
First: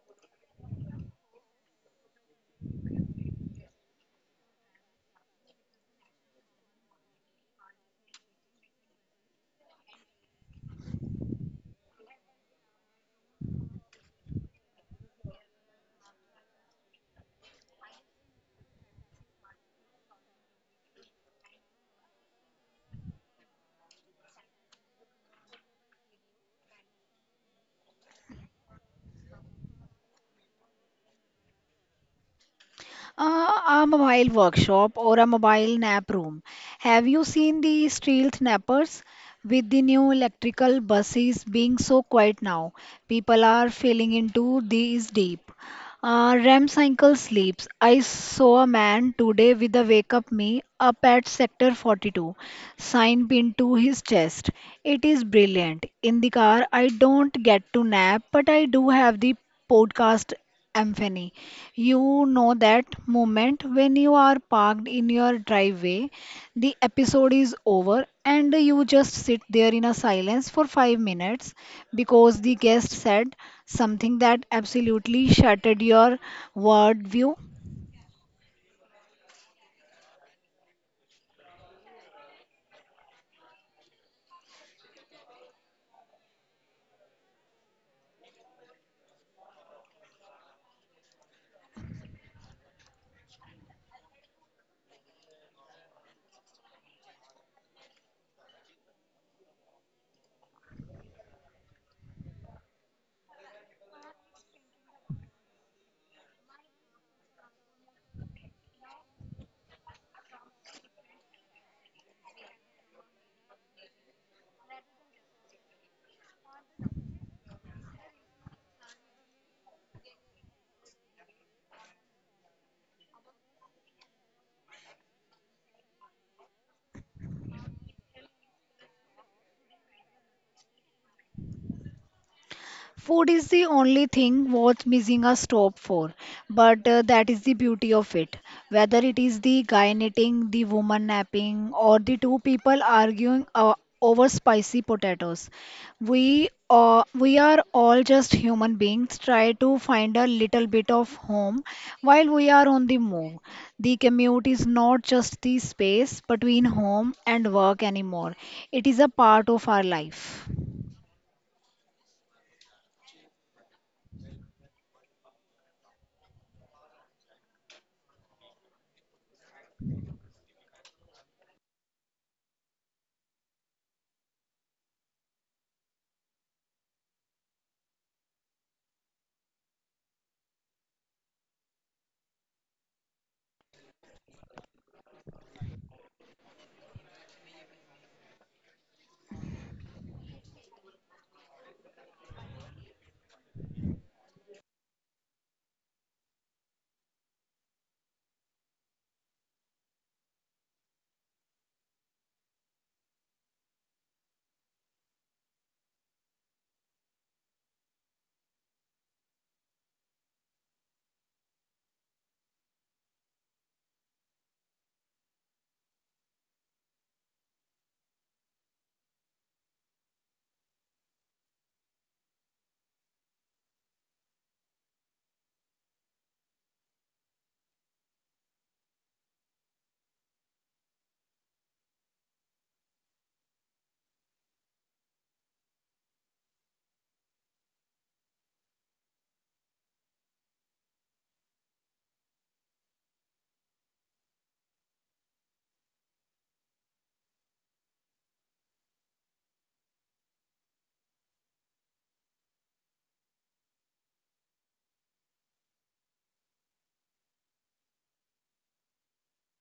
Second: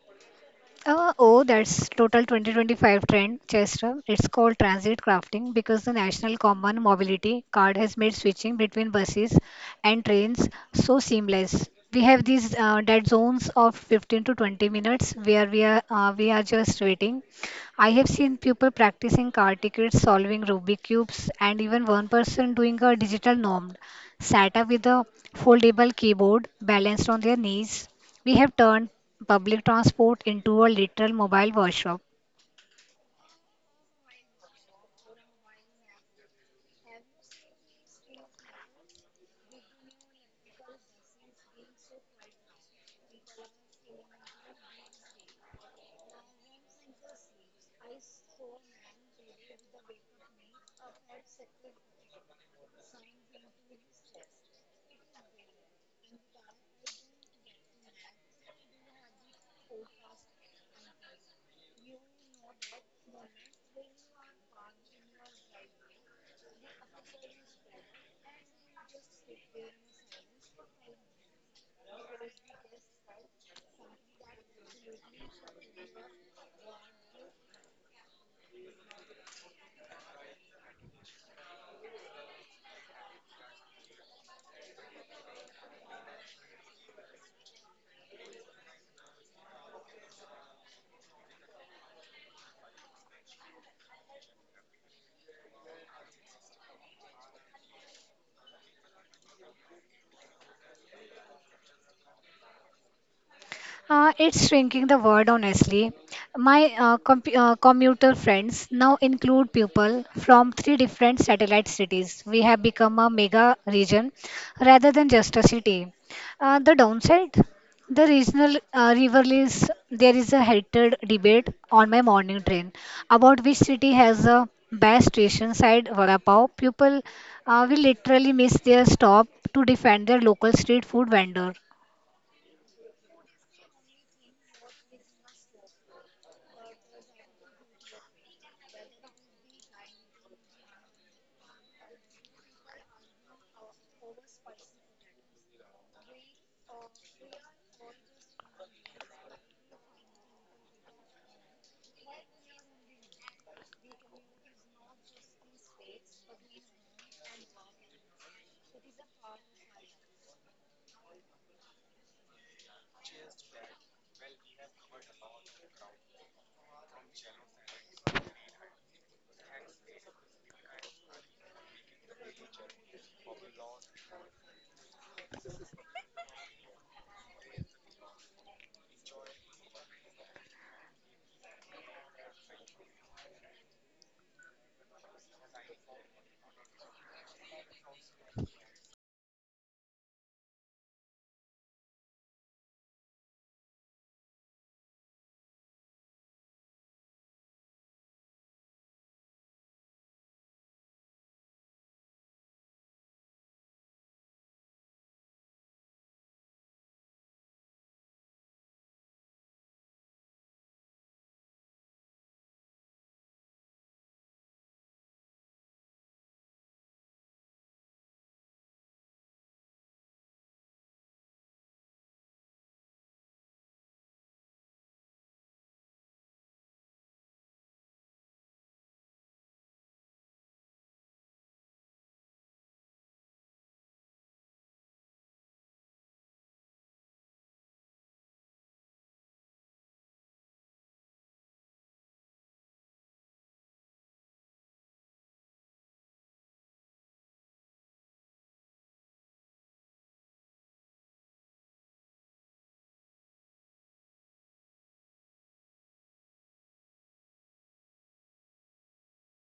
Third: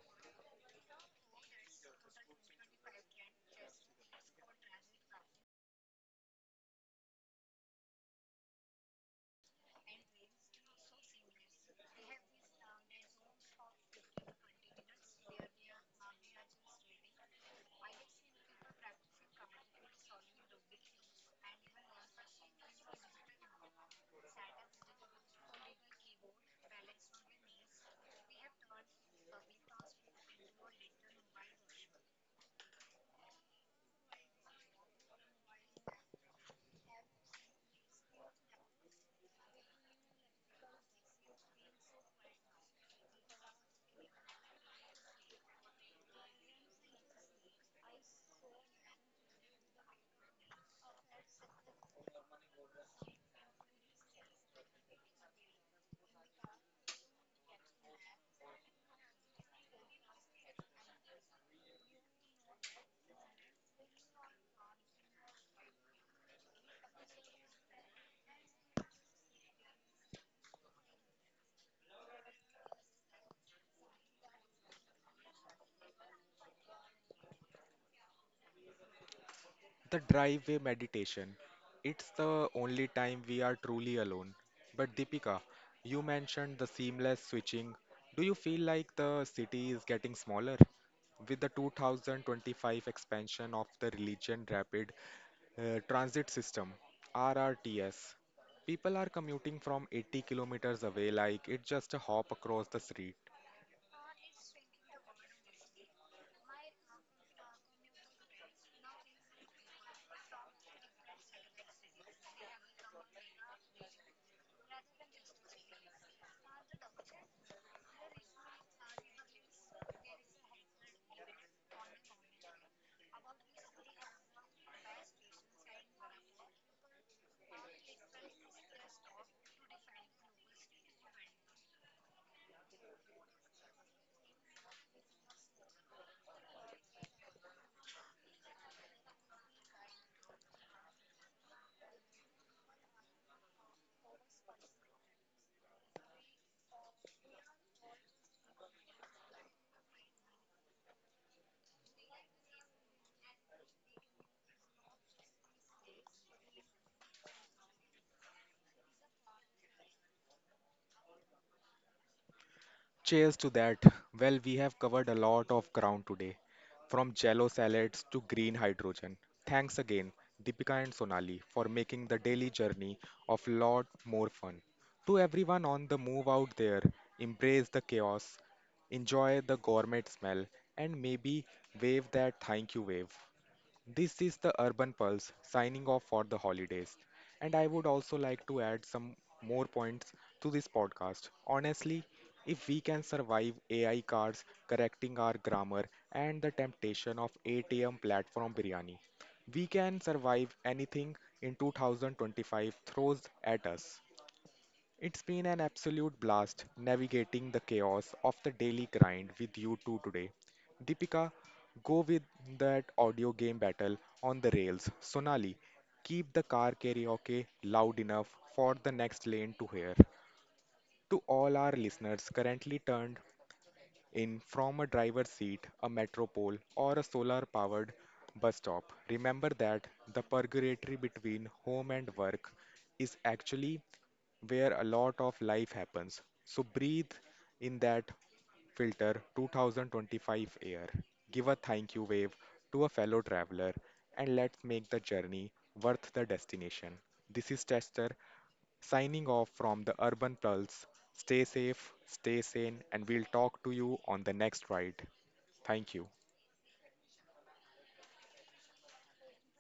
Speaker 2: Oh, that's total 2025 trend, Chester. It's called transit crafting because the National Common Mobility Card has made switching between buses and trains so seamless. We have these dead zones of 15 to 20 minutes where we are just waiting. I have seen people practicing car tickets, solving Rubik cubes, and even one person doing a digital norm, sat up with a foldable keyboard balanced on their knees. We have turned public transport into a literal mobile workshop.
Speaker 3: A mobile workshop or a mobile nap room. Have you seen the stealth nappers? With the new electrical buses being so quiet now, people are falling into these deep. REM cycle sleeps. I saw a man today with a wake up me up at sector 42, sign pinned to his chest. It is brilliant. In the car, I don't get to nap, but I do have the podcast Amphany. You know that moment when you are parked in your driveway, the episode is over, and you just sit there in a silence for 5 minutes because the guest said something that absolutely shattered your worldview.
Speaker 1: The driveway meditation. It's the only time we are truly alone. But Deepika, you mentioned the seamless switching. Do you feel like the city is getting smaller? With the 2025 expansion of the Religion Rapid Transit System (RRTS), people are commuting from 80 kilometers away like it's just a hop across the street.
Speaker 2: It's shrinking the word honestly. My compu commuter friends now include people from three different satellite cities. We have become a mega region rather than just a city. The downside, the regional rivalries. There is a heated debate on my morning train about which city has the best station side vada pav. People will literally miss their stop to defend their local street food vendor.
Speaker 3: Food is the only thing worth missing a stop for, but that is the beauty of it. Whether it is the guy knitting, the woman napping, or the two people arguing over spicy potatoes, we are all just human beings try to find a little bit of home while we are on the move. The commute is not just the space between home and work anymore. It is a part of our life.
Speaker 1: Cheers to that. Well, we have covered a lot of ground today, from jello salads to green hydrogen. Thanks again, Deepika and Sonali, for making the daily journey of lot more fun. To everyone on the move out there, embrace the chaos, enjoy the gourmet smell, and maybe wave that thank you wave. This is the Urban Pulse signing off for the holidays. And I would also like to add some more points to this podcast. Honestly, if we can survive AI cars correcting our grammar and the temptation of ATM platform biryani, we can survive anything in 2025 throws at us. It's been an absolute blast navigating the chaos of the daily grind with you two today. Deepika, go with that audio game battle on the rails. Sonali, keep the car karaoke loud enough for the next lane to hear. To all our listeners currently turned in from a driver's seat, a metropole, or a solar powered bus stop. Remember that the purgatory between home and work is actually where a lot of life happens. So breathe in that filter 2025 air. Give a thank you wave to a fellow traveler and let's make the journey worth the destination. This is Tester Signing off from the Urban Pulse. Stay safe, stay sane, and we'll talk to you on the next ride. Thank you.